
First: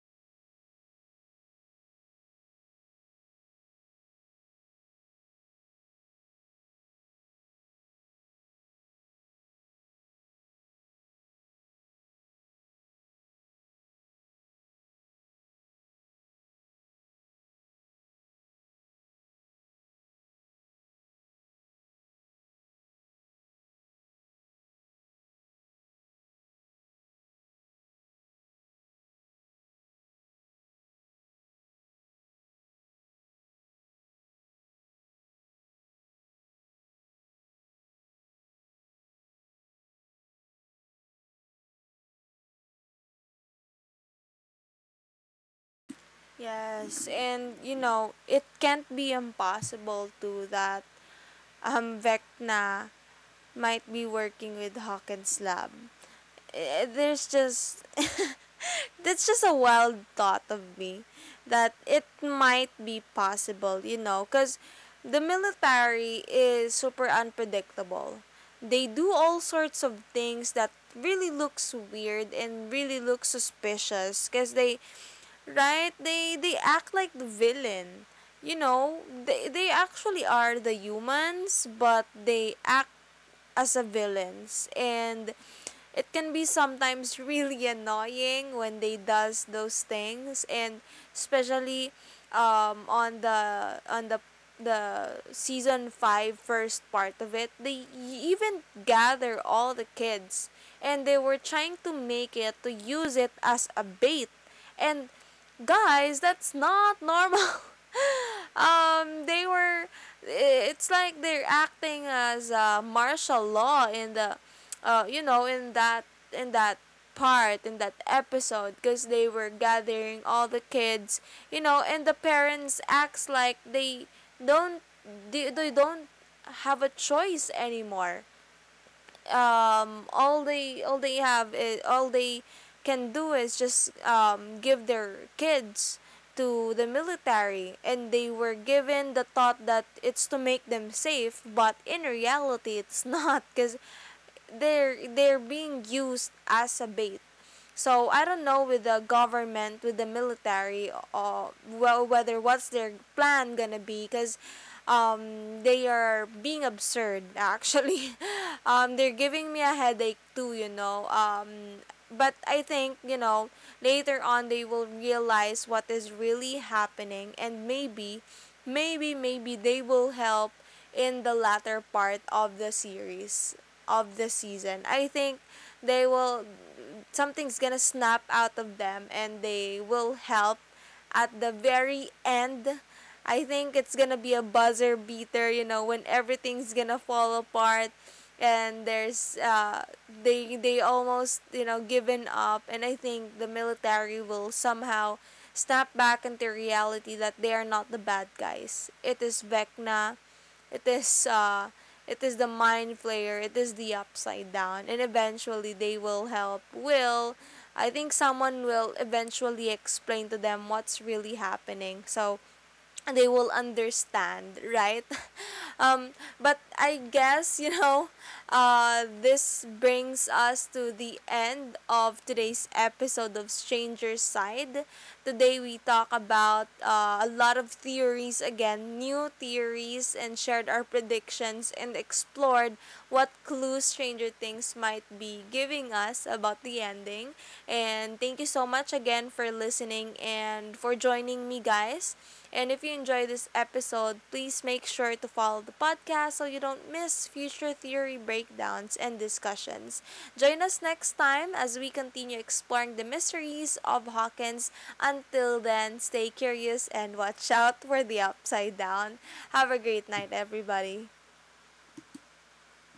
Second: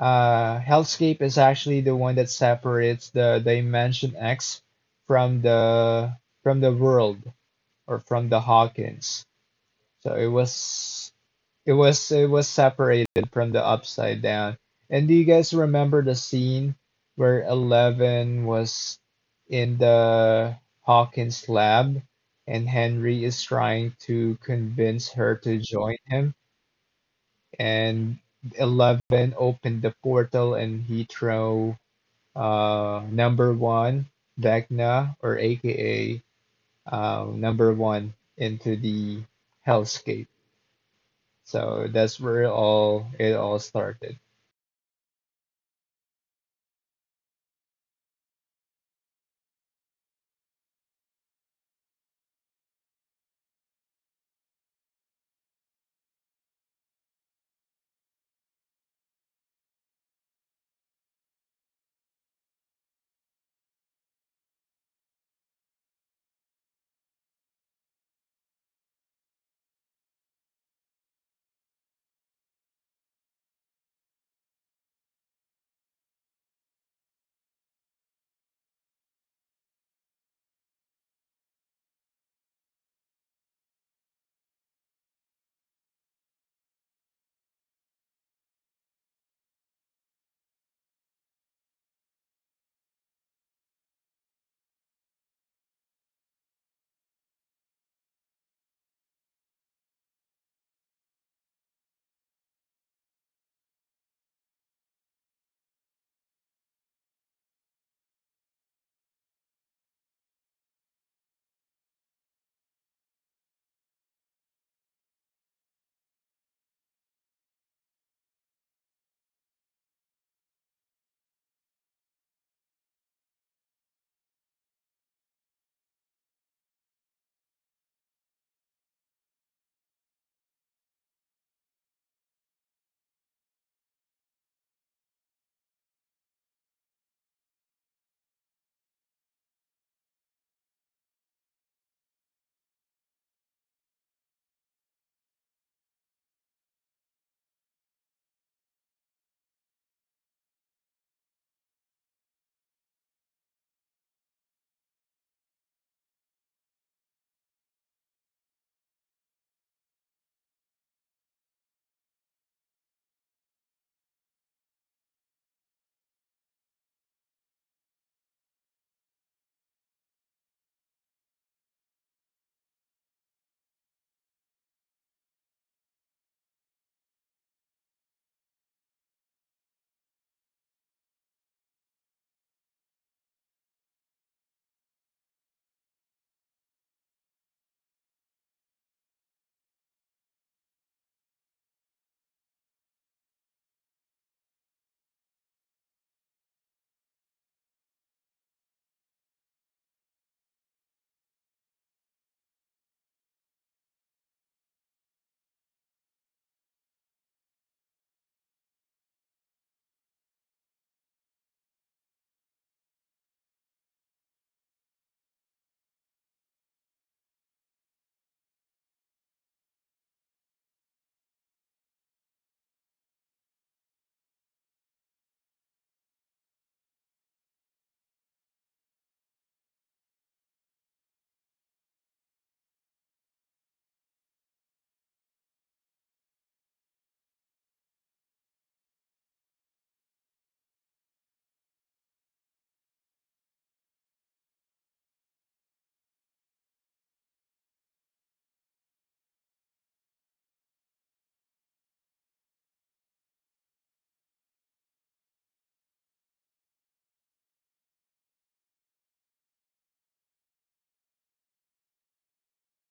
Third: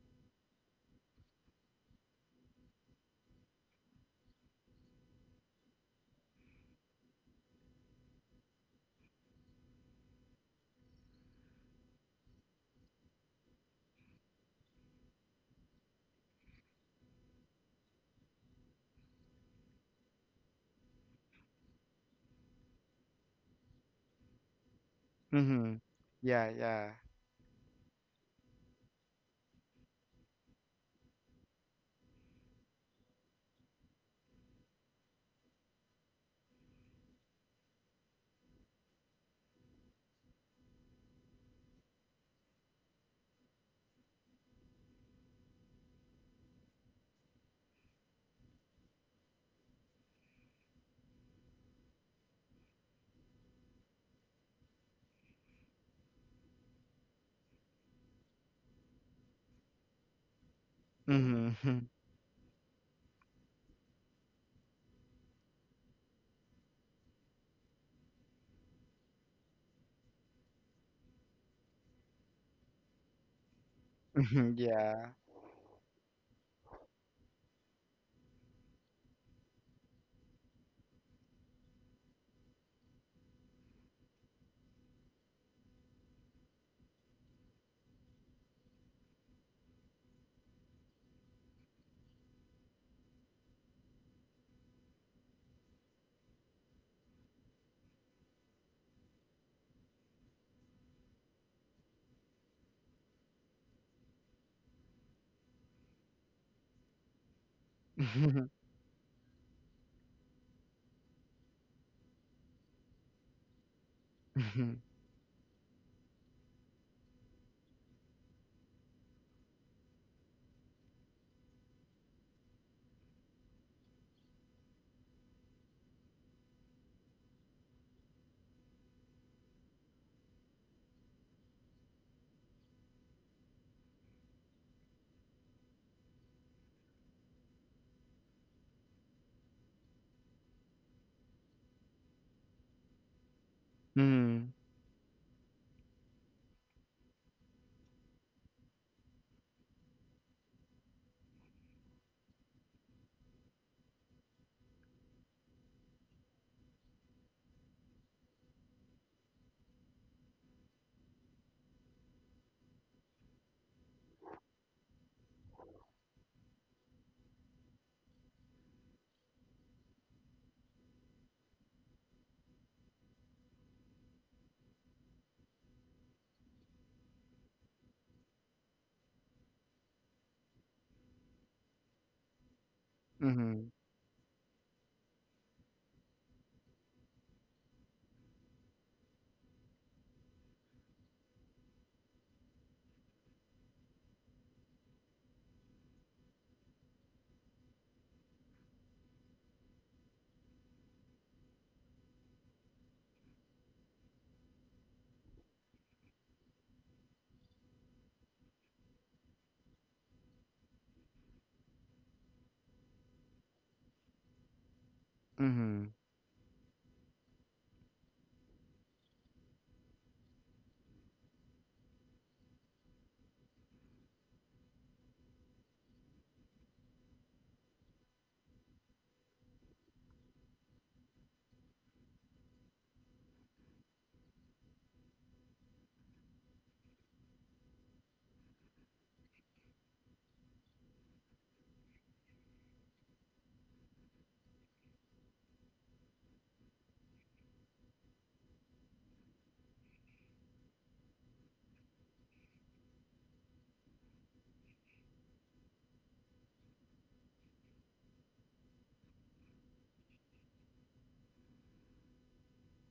S3: Hellscape is actually the one that separates the Dimension X from the world, or from the Hawkins. So it was separated from the upside down. And do you guys remember the scene where Eleven was in the Hawkins lab, and Henry is trying to convince her to
S2: Mm-hmm.
S3: join him,
S2: Yeah, yeah.
S3: and Eleven opened the portal and he throw number one, Vecna, or aka number one, into the hellscape. So that's where all it all started.
S1: Yes, and you know, it can't be impossible to that Vecna might be working with Hawkins Lab. Eh, there's just that's just a wild thought of me that
S2: Mm-hmm.
S1: it might be possible, you know, because the military is super unpredictable. They do all sorts of things that really looks weird and really looks suspicious, because they right they act like the villain. You know, they actually are the humans, but they act as a villains. And it can be sometimes really annoying when they does those things. And especially on the season 5 first part of it, they even gather all the kids and they were trying to make it to use it as a bait. And guys, that's not normal. They were. It's like they're acting as martial law in the,
S2: Yeah.
S1: you know, in that in that part in that episode, because they were gathering all the kids, you know, and the parents acts like don't they don't have a choice anymore. All they all they can do is just give their kids to the military. And they were given the thought that it's to make them safe, but in reality it's not, because
S2: Mhm,
S1: they're being used as a bait. So I don't know with the government, with the military, or well, whether what's their plan gonna be. Because they are being absurd actually. They're giving me a headache too, you know. But I think, you know, later on they will realize what is really happening. And maybe, maybe, maybe they will help in the latter part of the series of the season. I think they will something's gonna snap out of them and they will help at the very end. I
S2: mhm,
S1: think it's gonna be a buzzer beater, you know, when everything's gonna fall apart and there's they almost, you know, given up, and I think the military will somehow snap back into reality that they are not the bad guys. It is Vecna, it is uh it is the Mind Flayer, it is the Upside Down, and eventually they will help Will. I think someone will eventually explain to them what's really happening. So they will understand, right?
S2: mhm.
S1: Um, but I guess, you know, this brings us to the end of today's episode of Stranger Side. Today we talk about a lot of theories again, new theories, and shared our predictions and explored what clues Stranger Things might be giving us about the ending. And thank you so much again for listening and for joining me, guys. And if you enjoy this episode, please make sure to follow the podcast so you don't miss future theory breakdowns and discussions. Join us next time as we continue exploring the mysteries of Hawkins. Until then, stay curious and watch out for the Upside Down. Have a great night, everybody.